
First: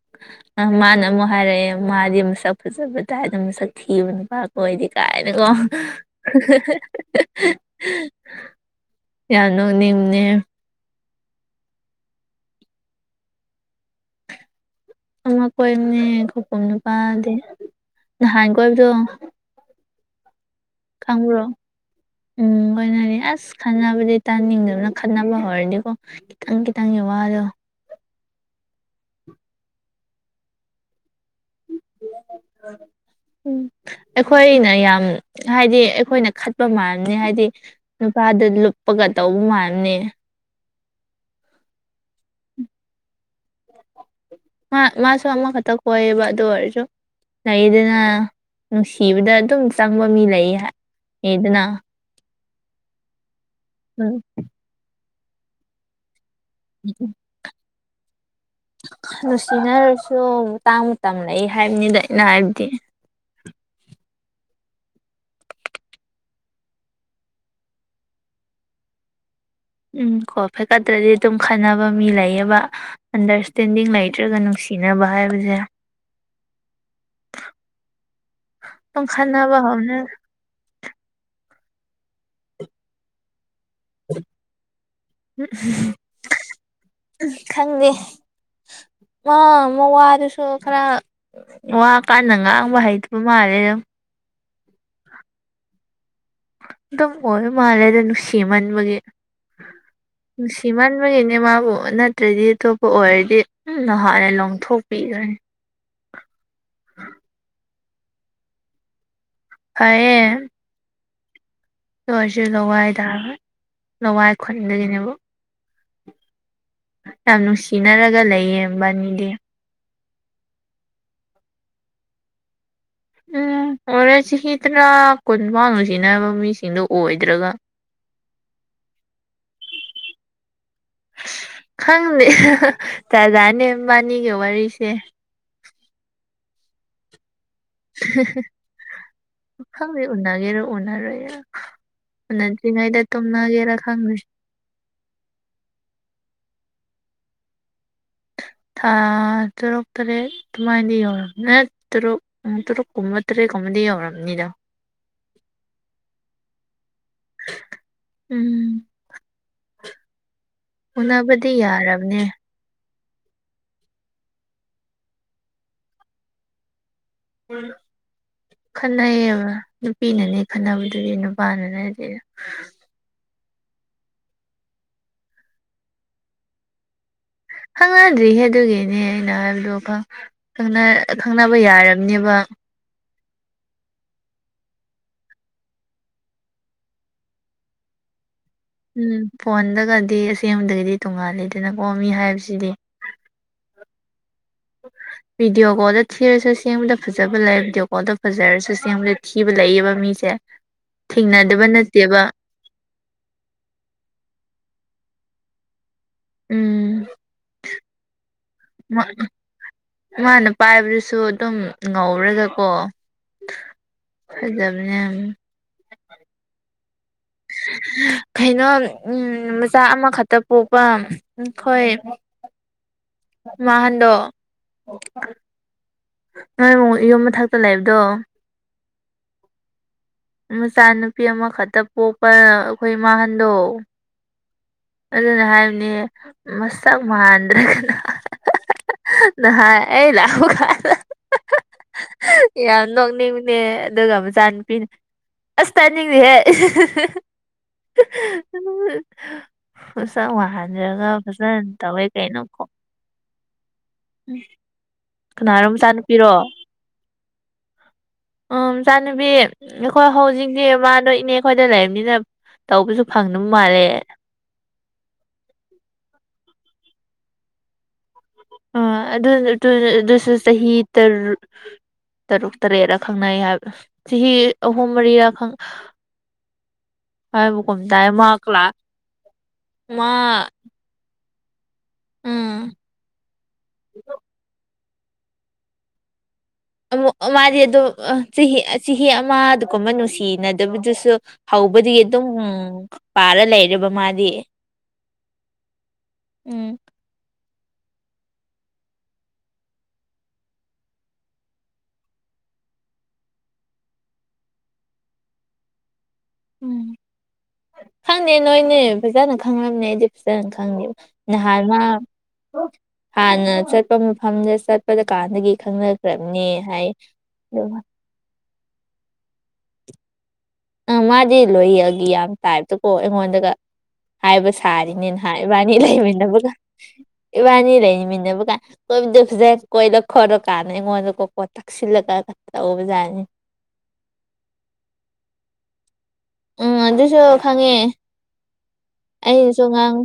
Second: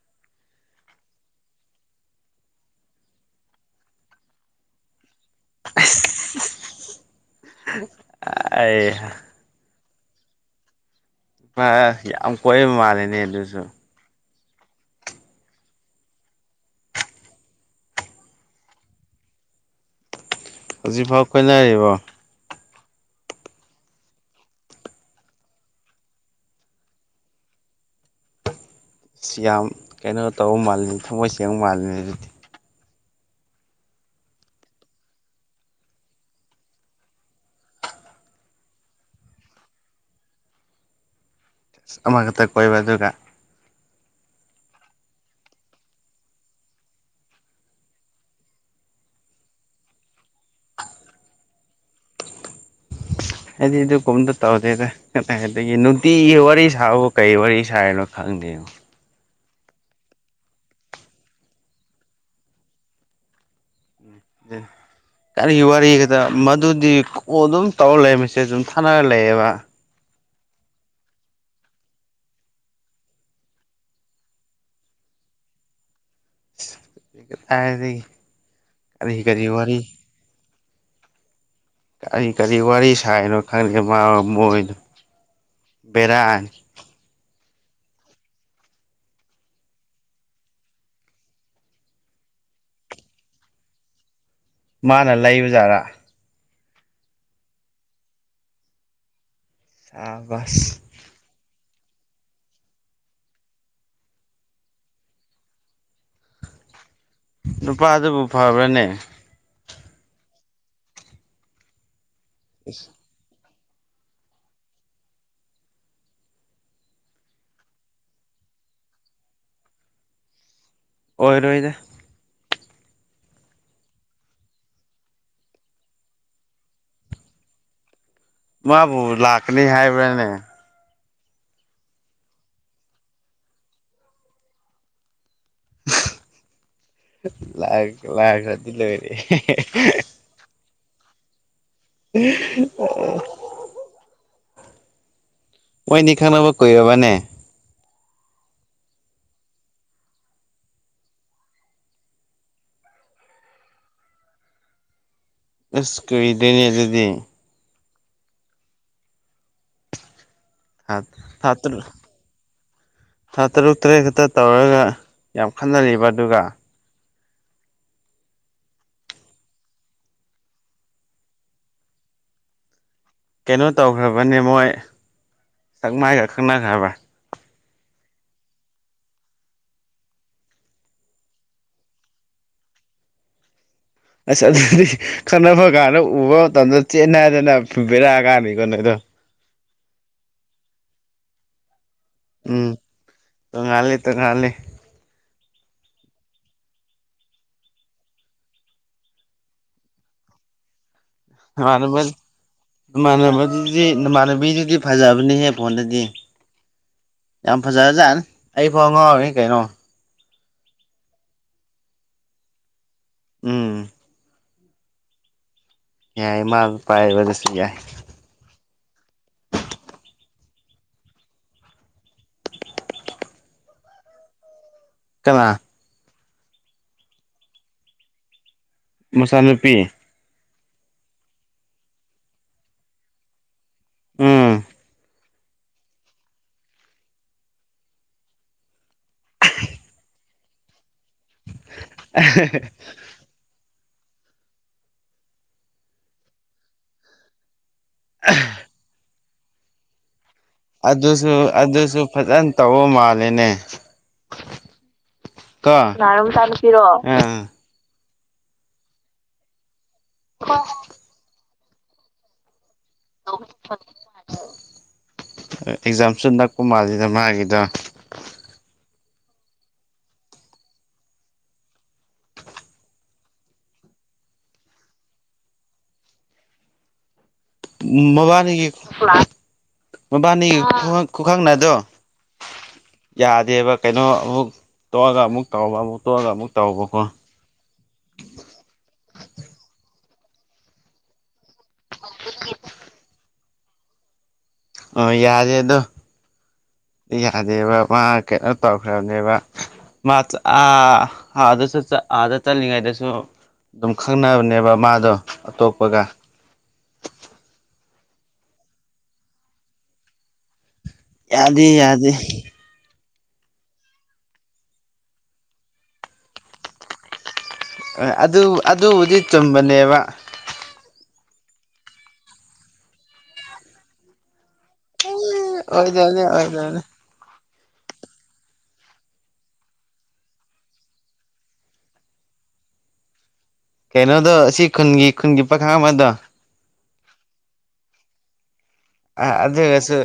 ꯑ ꯃꯥꯅ ꯑꯃꯨꯛ ꯍꯥꯏꯔꯛꯑꯦ ꯃꯥꯗꯤ ꯃꯁꯛ ꯐꯖꯕ ꯇꯥꯏꯗ ꯃꯁꯛ ꯊꯤꯕꯅꯤ ꯍꯣꯏꯗꯤ ꯀꯥꯏꯅꯀꯣ ꯑꯁ [unintelligible] ꯌꯥꯝ ꯅꯣꯛꯅꯤꯡꯕꯅꯦ ꯑꯥ-ꯑꯥ ꯌꯥꯝ ꯀꯣꯏꯅꯕ ꯃꯥꯜꯂꯦꯅꯦ ꯑꯗꯨꯁꯨ ꯑꯃ ꯀꯣꯏꯕꯅꯦ ꯈꯧꯄꯝ ꯅꯨꯄꯥꯗꯤ ꯅꯍꯥꯟ ꯀꯣꯏꯕꯗꯣ ꯍꯧꯖꯤꯛꯐꯥꯎ ꯈꯪꯕ꯭ꯔꯣ ꯀꯣꯏꯅꯔꯤꯕꯣ ꯎꯝ ꯀꯣꯏꯅꯅꯤ ꯑꯁ ꯈꯠꯅꯕꯗꯤ ꯇꯥꯅꯤꯡꯗꯕꯅ ꯈꯠꯅꯕ ꯍꯧꯔꯗꯤꯀꯣ ꯈꯤꯇꯪ ꯈꯤꯇꯪꯒꯤ ꯋꯥꯗꯣ ꯌꯥꯝ ꯀꯩꯅꯣ ꯇꯧꯕ ꯃꯥꯜꯂꯤ ꯊꯃꯣꯏ ꯁꯦꯡꯕ ꯃꯥꯜꯂꯤꯅꯤ ꯍꯧꯖꯤꯛꯇꯤ ꯎꯝ ꯑꯩꯈꯣꯏꯅ ꯌꯥꯝ ꯍꯥꯏꯗꯤ ꯑꯩꯈꯣꯏꯅ ꯈꯠꯄ ꯃꯥꯅꯤ ꯍꯥꯏꯗꯤ ꯅꯨꯄꯥꯗ ꯂꯨꯞꯄꯒ ꯇꯧꯕ ꯃꯥꯅꯦ ꯑꯃ ꯈꯛꯇ ꯀꯣꯏꯕ ꯑꯗꯨꯒ ꯃꯥ ꯃꯥꯁꯨ ꯑꯃ ꯈꯛꯇ ꯀꯣꯏꯕ ꯑꯗꯨ ꯑꯣꯏꯔꯖꯨ ꯂꯩꯗꯅ ꯅꯨꯡꯁꯤꯕꯗ ꯑꯗꯨꯝ ꯆꯪꯕ ꯃꯤ ꯂꯩꯌꯦ ꯍꯥꯏ ꯂꯩꯗꯅ [inaudible] ꯍꯥꯏꯗꯤ ꯑꯗꯨ ꯎꯝ ꯀꯣꯝꯇ ꯇꯧꯗꯦꯗ ꯑꯗꯒꯤ ꯅꯨꯡꯇꯤꯒꯤ ꯋꯥꯔꯤ ꯏꯁꯥꯕꯨ ꯀꯩ ꯋꯥꯔꯤ ꯁꯥꯏꯔꯤꯅꯣ ꯈꯪꯗꯦ ꯅꯨꯡꯁꯤꯅꯔꯁꯨ ꯃꯇꯥꯡ ꯃꯇꯝ ꯂꯩ ꯍꯥꯏꯕꯅꯤꯗ ꯑꯩꯅ ꯍꯥꯏꯕꯗꯤ [unintelligible] ꯀꯔꯤꯒꯤ ꯋꯥꯔꯤꯒꯗ ꯃꯗꯨꯗꯤ ꯀꯣꯟ ꯑꯗꯨꯝ ꯇꯧꯔꯒ ꯂꯩꯃꯤꯁꯦ ꯑꯗꯨꯝ ꯊꯥꯅꯔ ꯂꯩꯌꯦꯦꯕ ꯎꯝ ꯀꯣꯜ ꯄꯥꯏꯈꯠꯇ꯭ꯔꯗꯤ ꯑꯗꯨꯝ ꯈꯠꯅꯕ ꯃꯤ ꯂꯩꯌꯦꯕ ꯑꯟꯗꯔꯁꯇꯦꯟꯗꯤꯡ ꯂꯩꯇ꯭ꯔꯒ ꯅꯨꯡꯁꯤꯅꯕ ꯍꯥꯏꯕꯁꯦ ꯀꯔꯤ ꯑꯗꯨꯝ ꯀꯔꯤ ꯈꯠꯅꯕ ꯋꯥꯔꯤ ꯍꯧꯅ ꯀꯔꯤ ꯀꯔꯤ ꯋꯥꯔꯤ ꯁꯥꯏꯅꯣ ꯈꯪꯗꯦ ꯃꯥ ꯃꯣꯏ ꯕꯦꯔꯥꯅꯦ ꯎꯍꯨꯝ ꯈꯪꯗꯦ ꯃꯥ ꯃꯋꯥꯗꯨꯁꯨ ꯈꯔ ꯋꯥ ꯀꯟꯅ ꯉꯥꯡꯕ ꯍꯩꯇꯕ ꯃꯥꯜꯂꯦ ꯃꯥꯅ ꯂꯩꯕ ꯖꯥꯠꯔꯥ ꯗꯨꯝꯑꯣꯏꯕ ꯃꯥꯜꯂꯦꯗ ꯅꯨꯡꯁꯤꯃꯥꯟꯕꯒꯤ ꯁꯥꯕꯁ ꯅꯨꯡꯁꯤꯃꯟ ꯑꯗꯨꯒꯤꯅꯦ ꯃꯥꯕꯨ ꯅꯠꯇ꯭ꯔꯗꯤ ꯑꯇꯣꯞꯄ ꯑꯣꯏꯔꯗꯤ ꯍꯥꯟꯅ ꯂ ꯂꯧꯊꯣꯛꯄꯤꯈꯅꯤ ꯅꯨꯄꯥꯗꯨꯕꯨ ꯐꯕ꯭ꯔꯅꯦ ꯐꯩꯌꯦ ꯑꯗꯣ ꯑꯩꯁꯨ ꯂꯋꯥꯏ ꯇꯥꯔ ꯂꯋꯥꯏ ꯈꯨꯟꯗꯒꯤꯅꯦꯕ ꯌꯥꯝ ꯅꯨꯡꯁꯤꯅꯔꯒ ꯂꯩꯌꯦ ꯃꯕꯅꯤꯗꯤ ꯑꯣꯏꯔꯣꯏꯗ ꯎꯝ ꯍꯣꯔꯦ ꯆꯍꯤ ꯇꯔꯥ ꯀꯨꯟ ꯐꯥꯎ ꯅꯨꯡꯁꯤꯅꯕ ꯃꯤꯁꯤꯡꯗꯣ ꯑꯣꯏꯗ꯭ꯔꯒ [unintelligible] ꯃꯥꯕꯨ ꯂꯥꯛꯀꯅꯤ ꯍꯥꯏꯕ꯭ꯔꯥꯅꯦ ꯈꯪꯗꯦ ꯑꯦ-ꯍꯦ-ꯑꯦ ꯖꯥꯠ-ꯖꯥꯠꯅꯦ ꯃꯥꯕꯥꯅꯤꯒꯤ ꯋꯥꯔꯤꯁꯦ ꯂꯥꯛ-ꯂꯥꯛ ꯑꯗꯨ ꯂꯩꯔꯤ ꯏꯍꯦ-ꯍꯦ ꯍꯥ ꯎꯅꯒꯦꯔꯣ ꯎꯅꯔꯣꯏꯔ ꯎꯅꯠꯇ꯭ꯔꯤꯉꯩꯗ ꯇꯣꯅꯒꯦꯔꯥ ꯈꯪꯗꯦ ꯃꯣꯏꯅꯤ ꯈꯪꯅꯕ ꯀꯨꯏꯔꯕꯅꯦ ꯊꯥ ꯇꯔꯨꯛ ꯇꯔꯦꯠ ꯑꯗꯨꯃꯥꯏꯅꯗꯤ ꯌꯧꯔꯝ ꯅ ꯇꯔꯣ ꯎ ꯇꯔꯣ ꯀꯨꯝꯃ ꯇ꯭ꯔꯦ ꯀꯨꯝꯃꯗꯤ ꯌꯧꯔꯝꯅꯤꯗ [unintelligible] ꯑꯁ ꯀꯨꯗꯣꯏꯅꯦ ꯑꯗꯨꯗꯤ ꯎꯝ ꯊꯥ ꯎꯟꯅꯕꯗꯤ ꯇꯔꯨꯛ ꯌꯥꯔ ꯕꯅꯦ ꯊꯥ ꯇꯔꯨꯛ ꯇꯔꯦꯠ ꯈꯛꯇ ꯇꯧꯔꯒ ꯌꯥꯝ ꯈꯟꯅꯕ ꯑꯗꯨꯒ ꯎꯝ ꯈꯠꯅꯩꯌꯦꯕ ꯅꯨꯄꯤꯅꯅꯦ ꯈꯠꯅꯕꯗꯨꯗꯤ ꯅꯨꯄꯥꯅ ꯅꯠꯇꯦꯕ ꯀꯩꯅꯣ ꯇꯧꯈ꯭ꯔꯕꯅꯦ ꯃꯣꯏ ꯁꯛ ꯃꯥꯏꯒ ꯈꯪꯅꯈ꯭ꯔꯕ ꯈꯪꯅꯗ꯭ꯔꯤꯌꯦꯦ ꯑꯗꯨꯒꯤꯅꯦ ꯑꯩꯅ ꯍꯥꯏꯕꯗꯣ ꯈꯪꯅꯕ ꯌꯥꯔꯕꯅꯦꯕ ꯑꯁ ꯑꯗꯨꯗꯤ ꯈꯠꯅꯕ ꯀꯥꯟꯗ ꯎꯕ ꯃꯇꯝꯗ ꯆꯦꯟꯠ ꯅꯥꯏꯗꯅ ꯐꯕꯤꯔꯛꯑ ꯀꯥꯟꯅꯤꯀꯣ ꯎꯝ ꯐꯣꯟꯗꯒꯗꯤ ꯑꯁꯦꯡꯕꯗꯒꯤꯗꯤ ꯇꯣꯡꯉꯥꯂꯦꯗꯅꯀꯣ ꯃꯤ ꯍꯥꯏ ꯎꯝ ꯇ ꫭꯉꯥꯜꯂꯦ-ꯇ ꫭꯉꯥꯜꯂꯦ [unintelligible] ꯚꯤꯗꯤꯑꯣ ꯀꯣꯜꯗ ꯊꯤꯔꯁꯨ ꯁꯦꯝꯦꯡꯕꯗ ꯐꯖꯕ ꯂꯩ ꯚꯤꯗꯤꯑꯣ ꯀꯣꯜꯗ ꯐꯖꯔꯁꯨ ꯁꯦꯝꯦꯡꯕꯗ ꯊꯤꯕ ꯂꯩꯌꯦꯕ ꯃꯤꯁꯦ [unintelligible] ꯏꯃꯥꯟꯅꯕ ꯅꯠꯇꯦꯕ ꯅꯃꯥꯟꯅꯕꯗꯨꯗꯤ ꯅꯃꯥꯟꯅꯕꯤꯗꯨꯗꯤ ꯐꯖꯕꯅꯤꯍꯦ ꯐꯣꯟꯗꯗꯤ ꯎꯝ ꯌꯥꯝ ꯐꯖꯔꯖꯥꯠꯅꯤ ꯑꯩ ꯐꯥꯎ ꯉꯥꯎꯔꯤꯅꯤ ꯀꯩꯅꯣ꯫ ꯃꯥꯅ ꯄꯥꯏꯕꯗꯨꯁꯨ ꯑꯗꯨꯝ ꯉꯧꯔꯒꯀꯣ ꯎꯝ ꯐꯖꯕꯅꯦ ꯌꯥꯝ ꯌꯥꯏ ꯃꯥ ꯄꯥꯏꯕ ꯀꯩꯅꯣꯝ ꯃꯆꯥ ꯑꯃꯈꯛꯇ ꯄꯣꯛꯄ ꯍꯣꯏ ꯃꯥ ꯍꯟꯗꯣ ꯀꯅꯥ꯫ ꯅꯣꯏ ꯃꯛ ꯌꯨꯝ ꯃꯊꯛꯇ ꯂꯩꯕꯗꯣ ꯃꯆꯥꯅꯨꯄꯤ ꯃꯆꯥ ꯅꯨꯨꯄꯤ ꯑꯃꯈꯛꯇ ꯄꯣꯛꯄ ꯑꯩꯈꯣꯏ ꯏꯃꯥꯍꯟꯗꯣ ꯑꯥꯝ ꯑꯗꯨꯅ ꯍꯥꯏꯕꯅꯤ ꯃꯁꯛ ꯃꯥꯟꯗ꯭ꯔꯒꯅ ꯅꯍꯥꯜ ꯑꯩ ꯂꯛꯄꯀꯥꯟꯗ ꯌꯥꯝ ꯅꯣꯛꯅꯤꯡꯅꯦ ꯑꯗꯨꯒ ꯃꯆꯥ ꯅꯨꯨꯄꯤꯅꯦ ꯑꯁ ꯇꯅꯤꯡꯗꯤꯍꯦ ꯎꯁ ꯋꯥ ꯍꯥ [inaudible] ꯑꯗꯨꯁꯨ ꯑꯗꯨꯁꯨ ꯐꯖꯅ ꯇꯧꯕ ꯃꯥꯂꯦꯅꯦ ꯀꯅꯥꯔꯣ ꯇꯤꯔꯣ [inaudible] ꯎ ꯏꯆꯥꯅꯕꯤ ꯑꯩꯈꯣꯏ ꯍꯧꯖꯤꯛꯤ ꯃꯥꯗꯣ ꯏꯅꯦ ꯑꯩꯈꯣꯏꯗ ꯂꯩꯝꯅꯤꯅ ꯇꯧꯕꯁꯨ ꯐꯪꯗꯕ ꯃꯥꯜꯂꯦ ꯑꯦꯛꯖꯥꯝꯁꯨ ꯅꯛꯄ ꯃꯥꯜꯂꯤꯗ ꯃꯥꯒꯤꯗꯣ ꯑ ꯑꯗꯨꯁꯨ ꯆꯍꯤ ꯇ ꯇꯔꯨꯛ ꯇꯔꯦꯠꯔ ꯈꯪꯅꯩ ꯍꯥꯏꯕ ꯆꯍꯤ ꯑꯍꯨꯝ ꯃꯔꯤꯔ [inaudible] ꯇꯥꯏ ꯃꯥ ꯃꯕꯥꯅꯤꯒꯤ ꯀ꯭ꯂꯥꯁ ꯃꯥ ꯃꯕꯥꯅꯤꯒꯤ ꯈꯨꯍꯪ ꯈꯨꯈꯪ ꯅꯗꯣ ꯎꯝ ꯌꯥꯗꯦꯕ ꯀꯩꯅꯣ ꯑꯃꯨꯛ ꯇꯣꯛꯑꯒ ꯑꯃꯨꯛ ꯇꯧꯕ ꯑꯃꯨꯛ ꯇꯣꯛꯑꯒ ꯑꯃꯨꯛ ꯇꯧꯕꯀꯣ ꯑꯣ ꯃꯥꯗꯤ ꯑꯗꯣ ꯆꯍꯤ ꯆꯍꯤ ꯑꯃꯗꯨꯀꯨꯝꯕ ꯅꯨꯡꯁꯤꯅꯗꯕꯗꯨꯁꯨ ꯍꯧꯕꯗꯤ ꯑꯗꯨꯝ ꯎ ꯄꯥꯔ ꯂꯩꯔꯦꯕ ꯃꯥꯗꯤ ꯑ ꯌꯥꯔꯦ ꯑꯗꯣ ꯎꯝ ꯌꯥꯗꯦꯕ ꯃꯥ ꯀꯩꯅꯣ ꯇꯧꯈ꯭ꯔꯕꯅꯦꯕ ꯑ ꯑꯗꯁꯨ ꯑꯥꯗ ꯆꯠꯂꯤꯉꯩꯗꯁꯨ ꯑꯗꯨꯝ ꯈꯪꯅꯕꯅꯦꯕ ꯃꯥꯗꯣ ꯑꯇꯣꯞꯄꯒ ꯈꯪꯗꯦ ꯅꯣꯏꯅꯦ ꯐꯖꯅ ꯈꯪꯉꯝꯅꯦ ꯑꯩꯗꯤ ꯐꯖꯅ ꯈꯪꯗꯦꯕ ꯅꯍꯟ ꯌꯥꯗꯦ ꯃꯥ ꯌꯥꯗꯦ ꯍꯥꯟꯅ ꯆꯠꯄ ꯃꯐꯝꯗ ꯆꯠꯄꯗ ꯀꯥꯟꯗꯒꯤ ꯈꯪꯅꯈ꯭ꯔꯕꯅꯦ ꯍꯥꯏ ꯑꯗꯨ ꯑꯗꯨꯕꯨꯗꯤ ꯆꯨꯝꯕꯅꯦꯕ ꯑ ꯃꯥꯗꯤ ꯂꯣꯏꯌꯜꯒꯤ ꯌꯥꯝ ꯇꯥꯏꯞꯇꯀꯣ ꯑꯩꯉꯣꯟꯗꯒ ꯍꯥꯏꯕ ꯁꯥꯔꯤꯅꯦꯅ ꯍꯥ ꯏꯕꯅꯤ ꯑꯣꯏꯗꯣꯏꯅꯦ ꯂꯩꯃꯤꯟꯅꯕꯒ ꯑꯣꯏꯗꯣꯏꯅꯦ ꯏꯕꯥꯅꯤ ꯂꯩꯃꯤꯟꯅꯕꯀꯥꯟ ꯀꯣꯏꯕꯗꯖꯦ ꯀꯣꯏꯔ ꯈꯔꯣ ꯀꯥꯟꯅ ꯑꯩꯉꯣꯟꯗꯀꯣꯀꯣꯠꯇ ꯁꯤꯜꯂꯀꯥ ꯇꯧꯕꯖꯅꯤ ꯀꯩꯅꯣꯗꯣ ꯑꯁꯤ ꯈꯨꯟꯒꯤ ꯈꯨꯟꯒꯤ ꯄꯥꯈꯪ ꯑꯃꯗꯣ ꯎꯝ ꯑꯗꯨꯗꯣ ꯈꯪꯉꯦ ꯑ ꯑꯩꯅꯁꯨ ꯑꯗꯨꯑꯣꯏꯔꯁꯨ ꯉꯥꯡ